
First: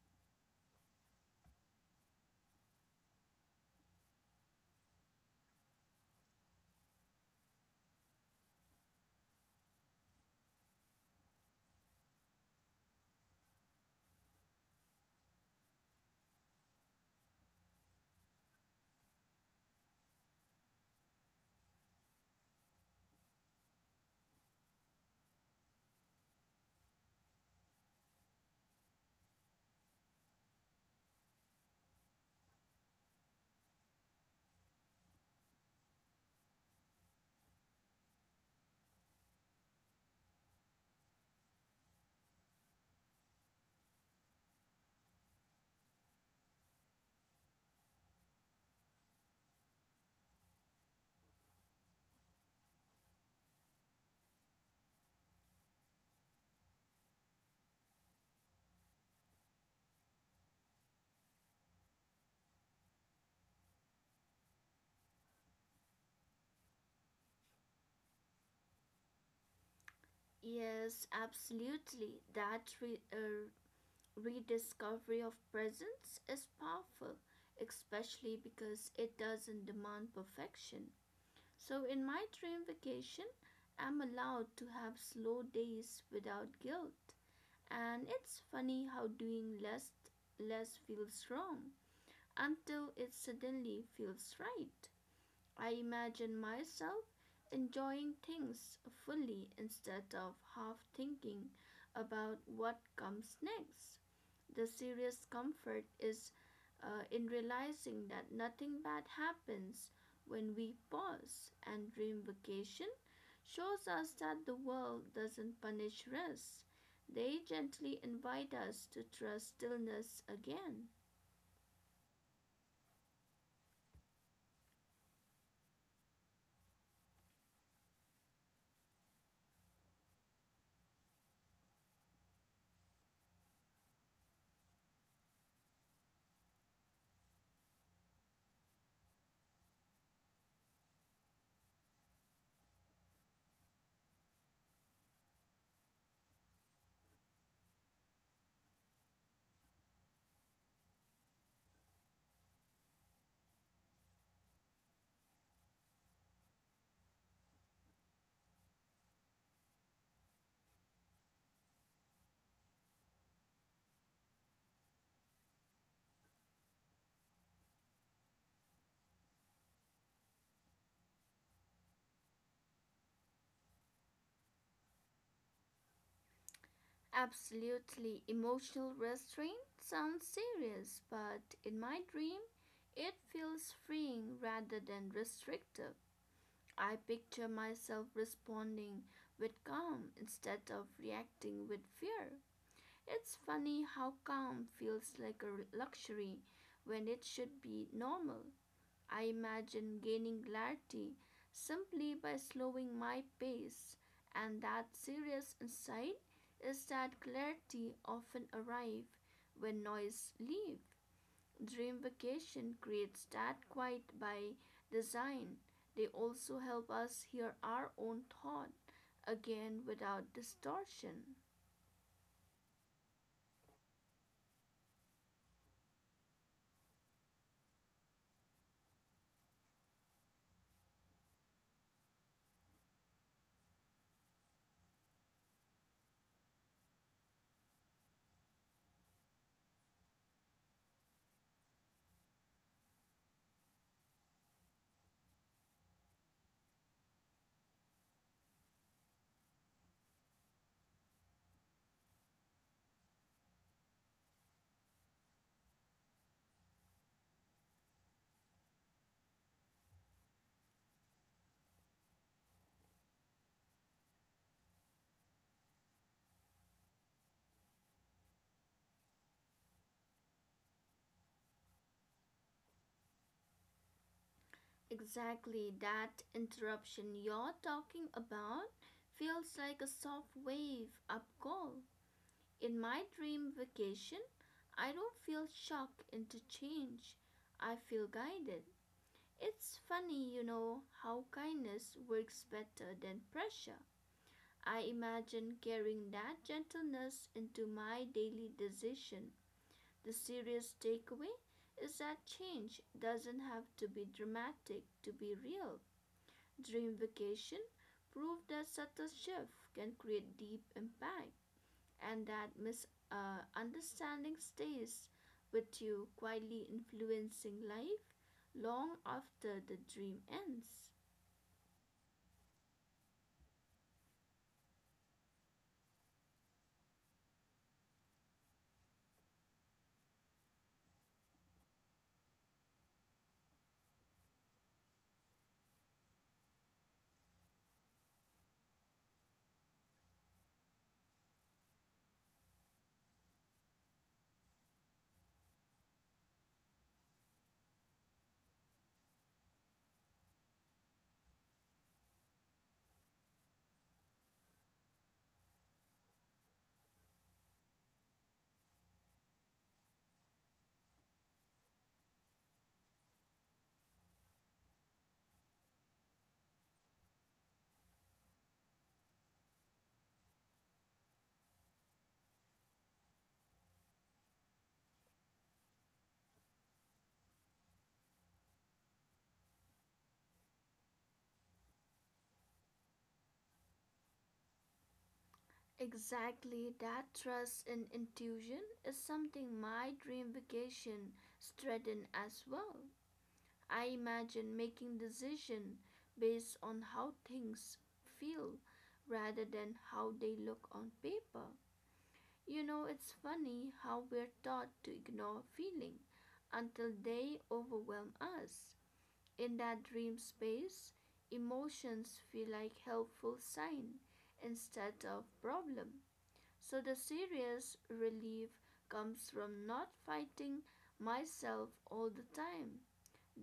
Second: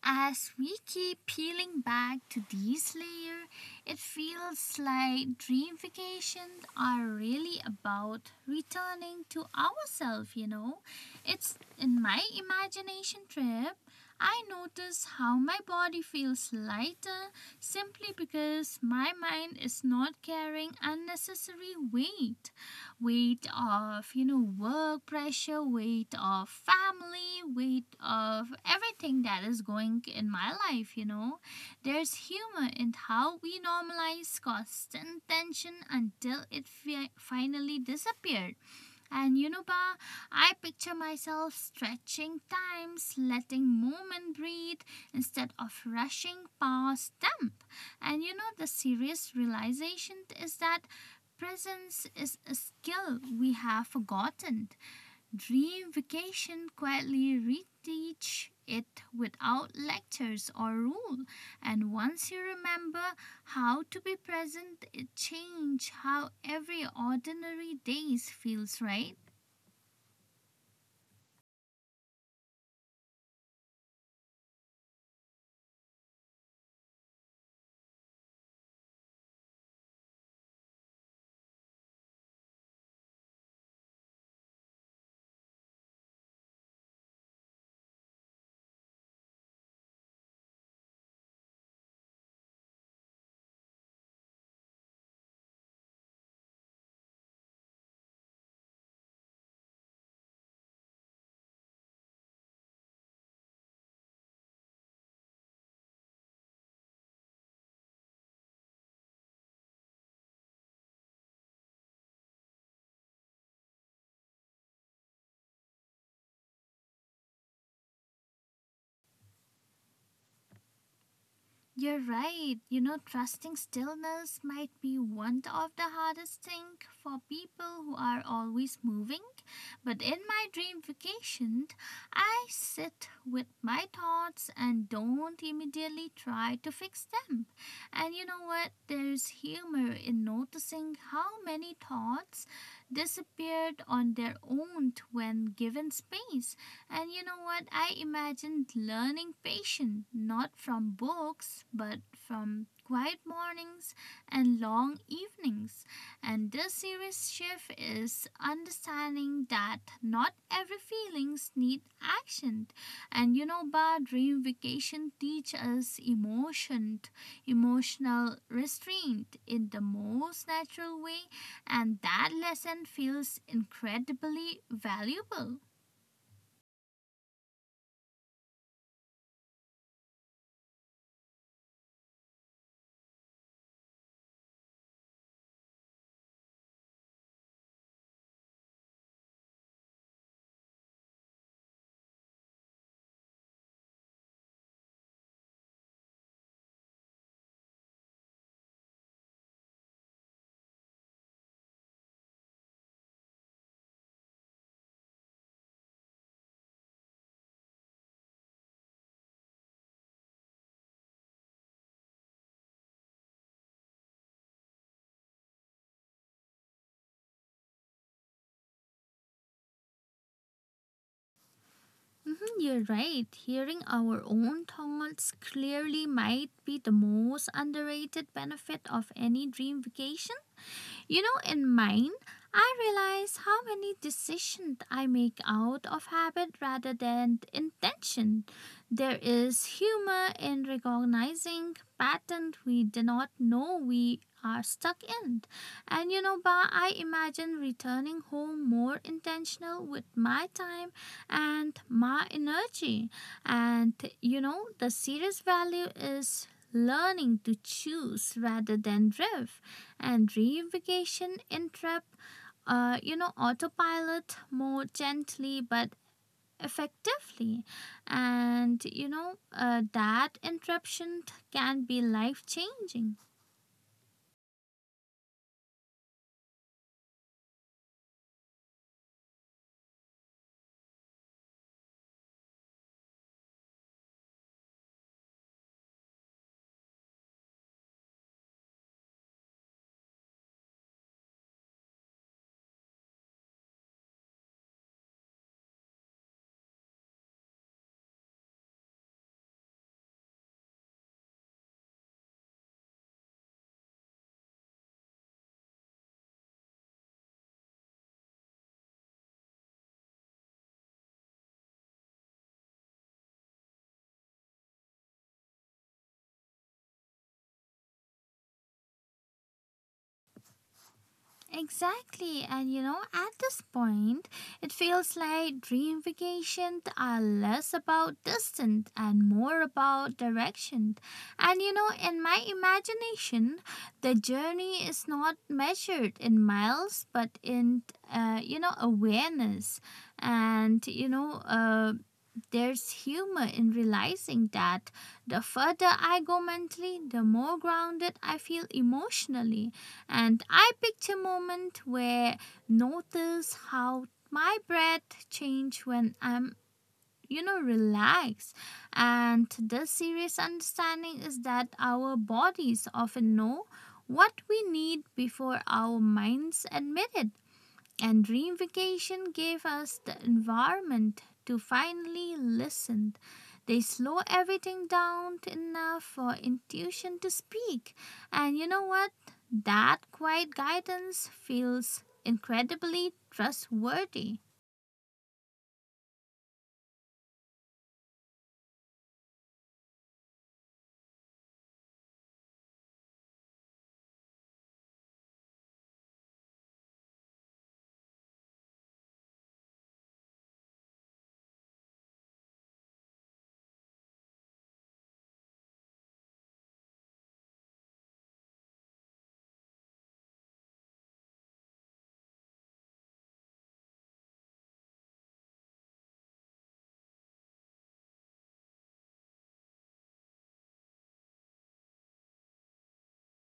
S1: As we keep peeling back to this layer, it feels like dream vacations are really about returning to ourselves, you know. It's in my imagination trip, I notice how my body feels lighter simply because my mind is not carrying unnecessary weight, weight of, you know, work pressure, weight of family, weight of everything that is going in my life, you know. There's humor in how we normalize constant tension until it finally disappeared. And you know, Pa, I picture myself stretching times, letting moment breathe instead of rushing past them. And you know, the serious realization is that presence is a skill we have forgotten. Dream vacation quietly reteach it without lectures or rule. And once you remember how to be present, it change how every ordinary days feels, right?
S2: Yes, absolutely. That rediscovery of presence is powerful, especially because it doesn't demand perfection. So, in my dream vacation, I'm allowed to have slow days without guilt. And it's funny how doing less feels wrong until it suddenly feels right. I imagine myself enjoying things fully instead of half thinking about what comes next. The serious comfort is in realizing that nothing bad happens when we pause, and dream vacation shows us that the world doesn't punish rest. They gently invite us to trust stillness again.
S1: You're right. You know, trusting stillness might be one of the hardest things for people who are always moving. But in my dream vacation, I sit with my thoughts and don't immediately try to fix them. And you know what? There's humor in noticing how many thoughts disappeared on their own when given space. And you know what? I imagined learning patience not from books but from quiet mornings and long evenings. And this series shift is understanding that not every feelings need action. And you know, Bar dream vacation teach us emotional restraint in the most natural way, and that lesson feels incredibly valuable.
S2: Absolutely. Emotional restraint sounds serious, but in my dream, it feels freeing rather than restrictive. I picture myself responding with calm instead of reacting with fear. It's funny how calm feels like a luxury when it should be normal. I imagine gaining clarity simply by slowing my pace, and that serious insight is that clarity often arrives when noise leaves. Dream vacation creates that quiet by design. They also help us hear our own thought again without distortion.
S1: Mhm, you're right. Hearing our own thoughts clearly might be the most underrated benefit of any dream vacation. You know, in mine, I realize how many decisions I make out of habit rather than intention. There is humor in recognizing patterns we do not know we are stuck in. And you know, Ba, I imagine returning home more intentional with my time and my energy. And you know, the serious value is learning to choose rather than drift and reification entrap, you know, autopilot more gently but effectively. And, you know, that interruption can be life changing.
S2: Exactly, that interruption you're talking about feels like a soft wave up call. In my dream vacation, I don't feel shock into change. I feel guided. It's funny, you know, how kindness works better than pressure. I imagine carrying that gentleness into my daily decision. The serious takeaway is that change doesn't have to be dramatic to be real. Dream vacation proved that subtle shift can create deep impact and that misunderstanding stays with you, quietly influencing life long after the dream ends.
S1: Exactly, and you know, at this point, it feels like dream vacations are less about distance and more about direction. And you know, in my imagination, the journey is not measured in miles but in, you know, awareness. And you know, there's humor in realizing that the further I go mentally, the more grounded I feel emotionally. And I picked a moment where notice how my breath change when I'm, you know, relaxed. And the serious understanding is that our bodies often know what we need before our minds admit it. And dream vacation gave us the environment to finally listen. They slow everything down enough for intuition to speak. And you know what? That quiet guidance feels incredibly trustworthy.
S2: Exactly, that trust in intuition is something my dream vacation strengthened as well. I imagine making decisions based on how things feel rather than how they look on paper. You know, it's funny how we're taught to ignore feeling until they overwhelm us. In that dream space, emotions feel like helpful sign instead of problem. So the serious relief comes from not fighting myself all the time.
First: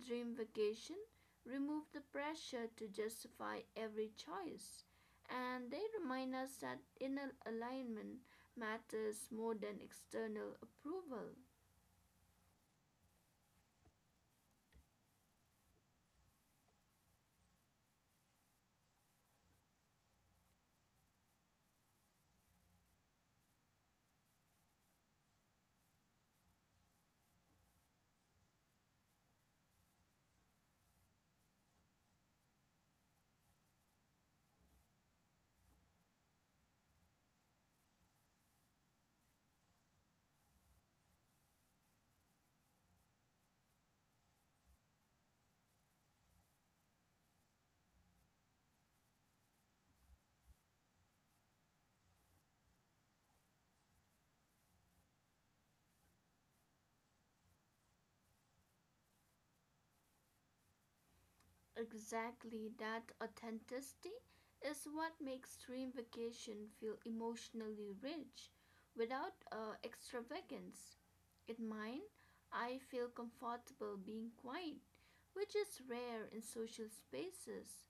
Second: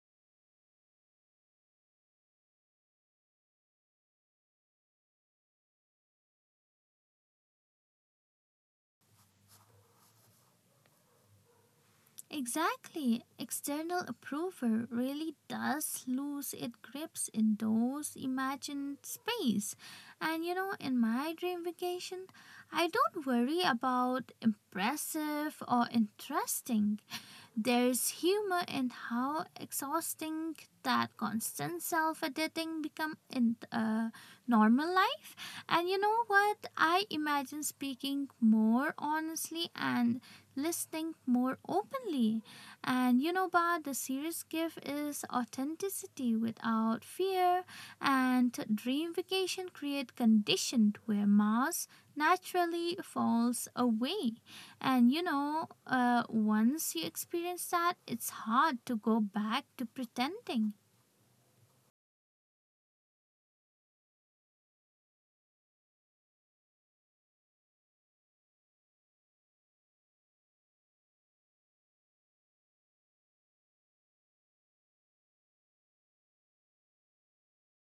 S2: Dream Vacation remove the pressure to justify every choice, and they remind us that inner alignment matters more than external approval.
S1: Exactly. External approval really does lose its grips in those imagined space. And you know, in my dream vacation, I don't worry about impressive or interesting. There's humor in how exhausting that constant self-editing become in normal life. And you know what? I imagine speaking more honestly and listening more openly. But the serious gift is authenticity without fear. And dream vacation create condition where mass naturally falls away. And you know, once you experience that, it's hard to go back to pretending.
S2: Exactly, that authenticity is what makes Dream Vacation feel emotionally rich. Without extravagance, in mine, I feel comfortable being quiet, which is rare in social spaces.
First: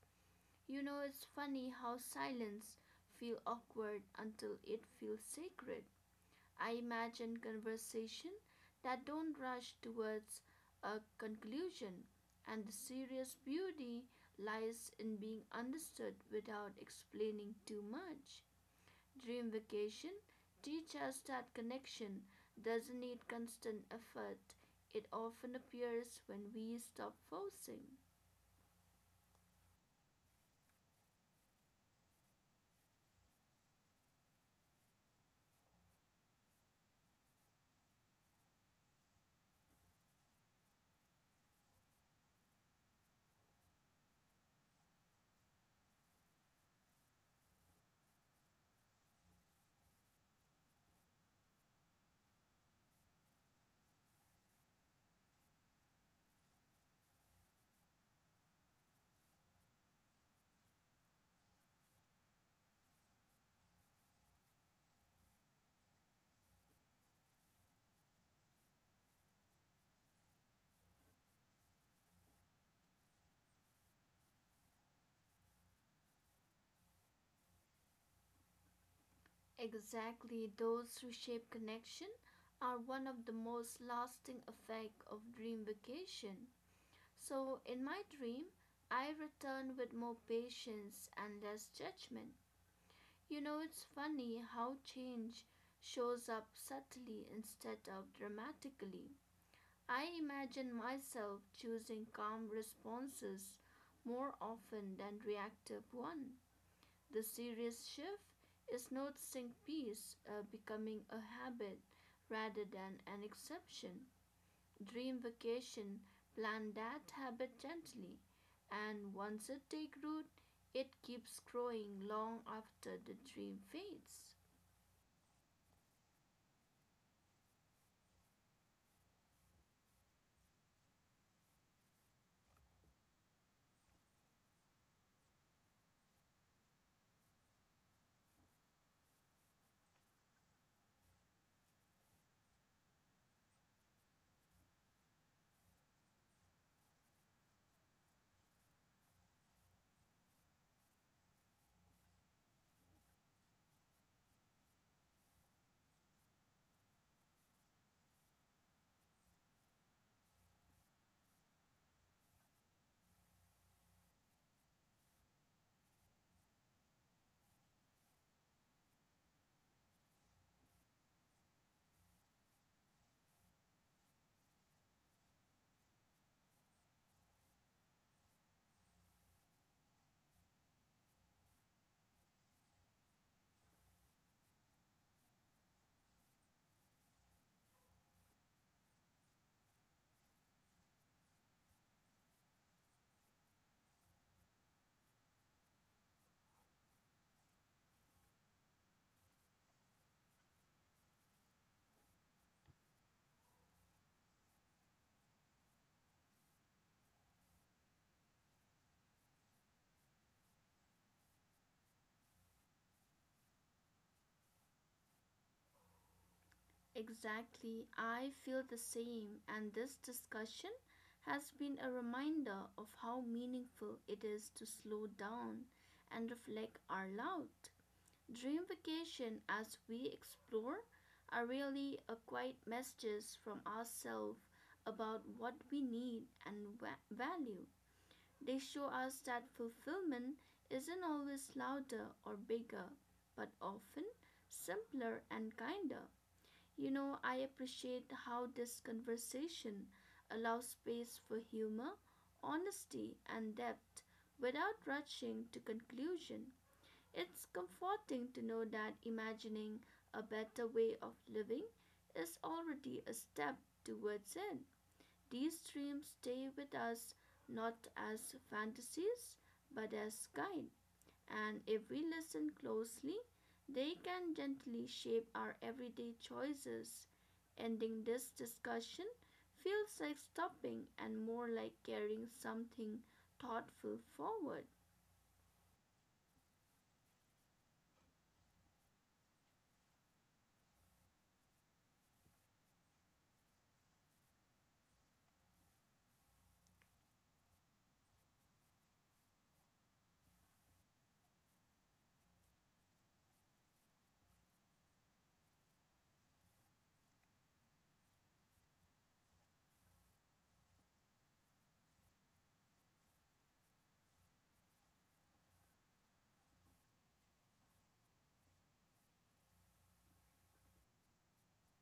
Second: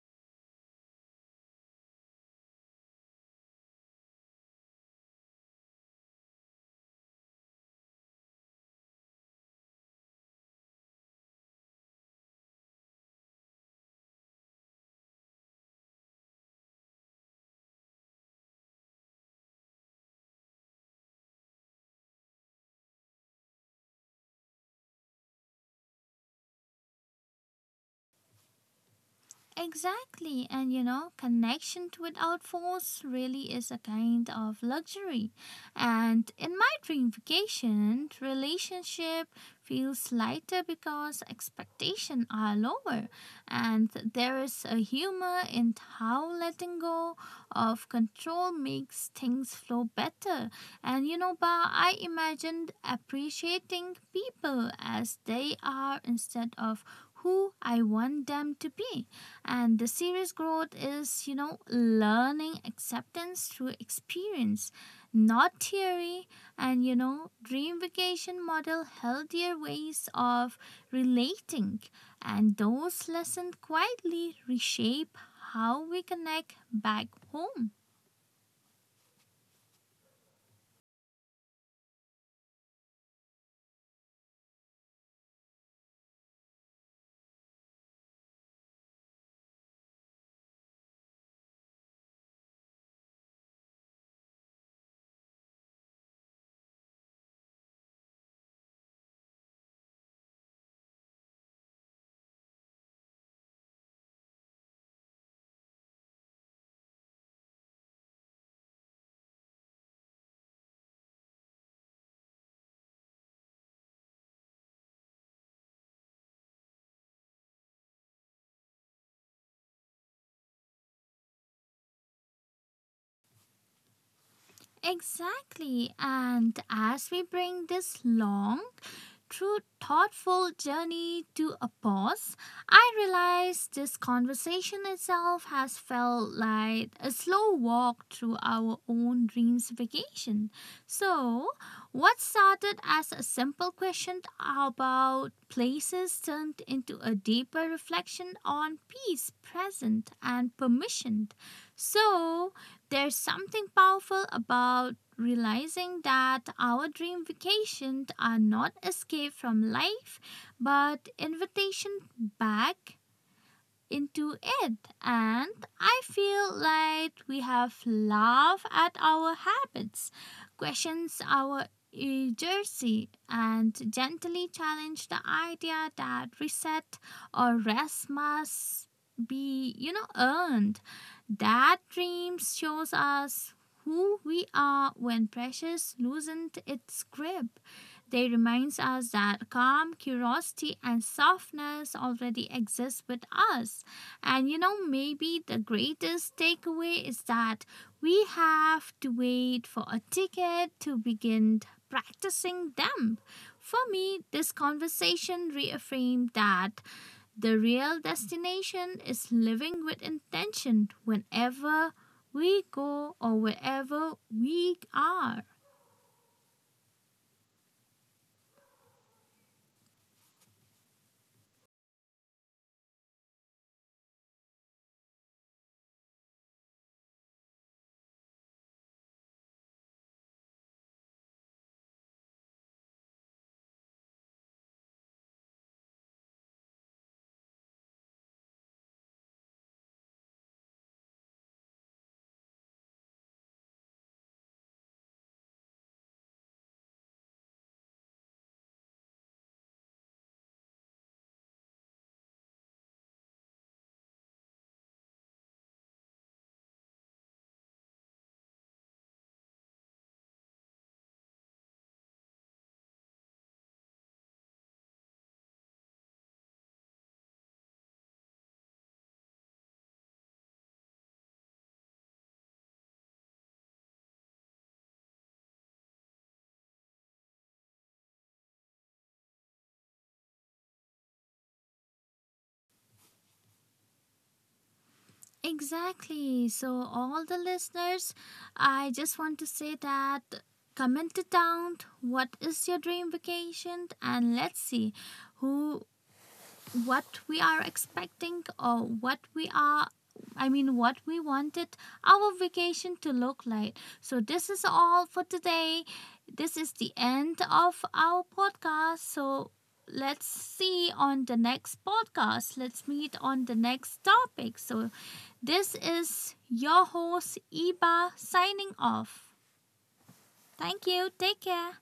S2: You know, it's funny how silence feels awkward until it feels sacred. I imagine conversation that don't rush towards a conclusion, and the serious beauty lies in being understood without explaining too much. Dream vacation teaches us that connection doesn't need constant effort. It often appears when we stop forcing.
S1: Exactly, and you know, connection without force really is a kind of luxury. And in my dream vacation, relationship feels lighter because expectations are lower, and there is a humor in how letting go of control makes things flow better. And you know, Ba, I imagined appreciating people as they are instead of who I want them to be. And the serious growth is, you know, learning acceptance through experience, not theory. And, you know, dream vacation model healthier ways of relating. And those lessons quietly reshape how we connect back home.
S2: Exactly, those who shape connection are one of the most lasting effect of dream vacation. So in my dream, I returned with more patience and less judgment. You know, it's funny how change shows up subtly instead of dramatically. I imagine myself choosing calm responses more often than reactive ones. The serious shift is noticing peace becoming a habit rather than an exception. Dream vacation, plan that habit gently, and once it takes root, it keeps growing long after the dream fades.
S1: Exactly. And as we bring this long, true, thoughtful journey to a pause, I realize this conversation itself has felt like a slow walk through our own dreams vacation. So, what started as a simple question about places turned into a deeper reflection on peace, present, and permission. So, there's something powerful about realizing that our dream vacations are not escape from life but invitation back into it, and I feel like we have laughed at our habits, questions our urgency, and gently challenge the idea that reset or rest must be, you know, earned. That dream shows us who we are when pressures loosened its grip. They reminds us that calm, curiosity, and softness already exist with us. And you know, maybe the greatest takeaway is that we have to wait for a ticket to begin practicing them. For me, this conversation reaffirmed that the real destination is living with intention whenever we go or wherever we are.
S2: Exactly, I feel the same, and this discussion has been a reminder of how meaningful it is to slow down and reflect aloud. Dream vacation as we explore are really a quiet messages from ourselves about what we need and value. They show us that fulfillment isn't always louder or bigger, but often simpler and kinder. You know, I appreciate how this conversation allows space for humor, honesty, and depth without rushing to conclusion. It's comforting to know that imagining a better way of living is already a step towards it. These dreams stay with us not as fantasies but as guide, and if we listen closely, they can gently shape our everyday choices. Ending this discussion feels like stopping and more like carrying something thoughtful forward.
S1: Exactly. So, all the listeners, I just want to say that comment it down. What is your dream vacation? And let's see who, what we are expecting or what we are. What we wanted our vacation to look like. So, this is all for today. This is the end of our podcast. So, let's see on the next podcast. Let's meet on the next topic. So, this is your host, Iba, signing off. Thank you. Take care.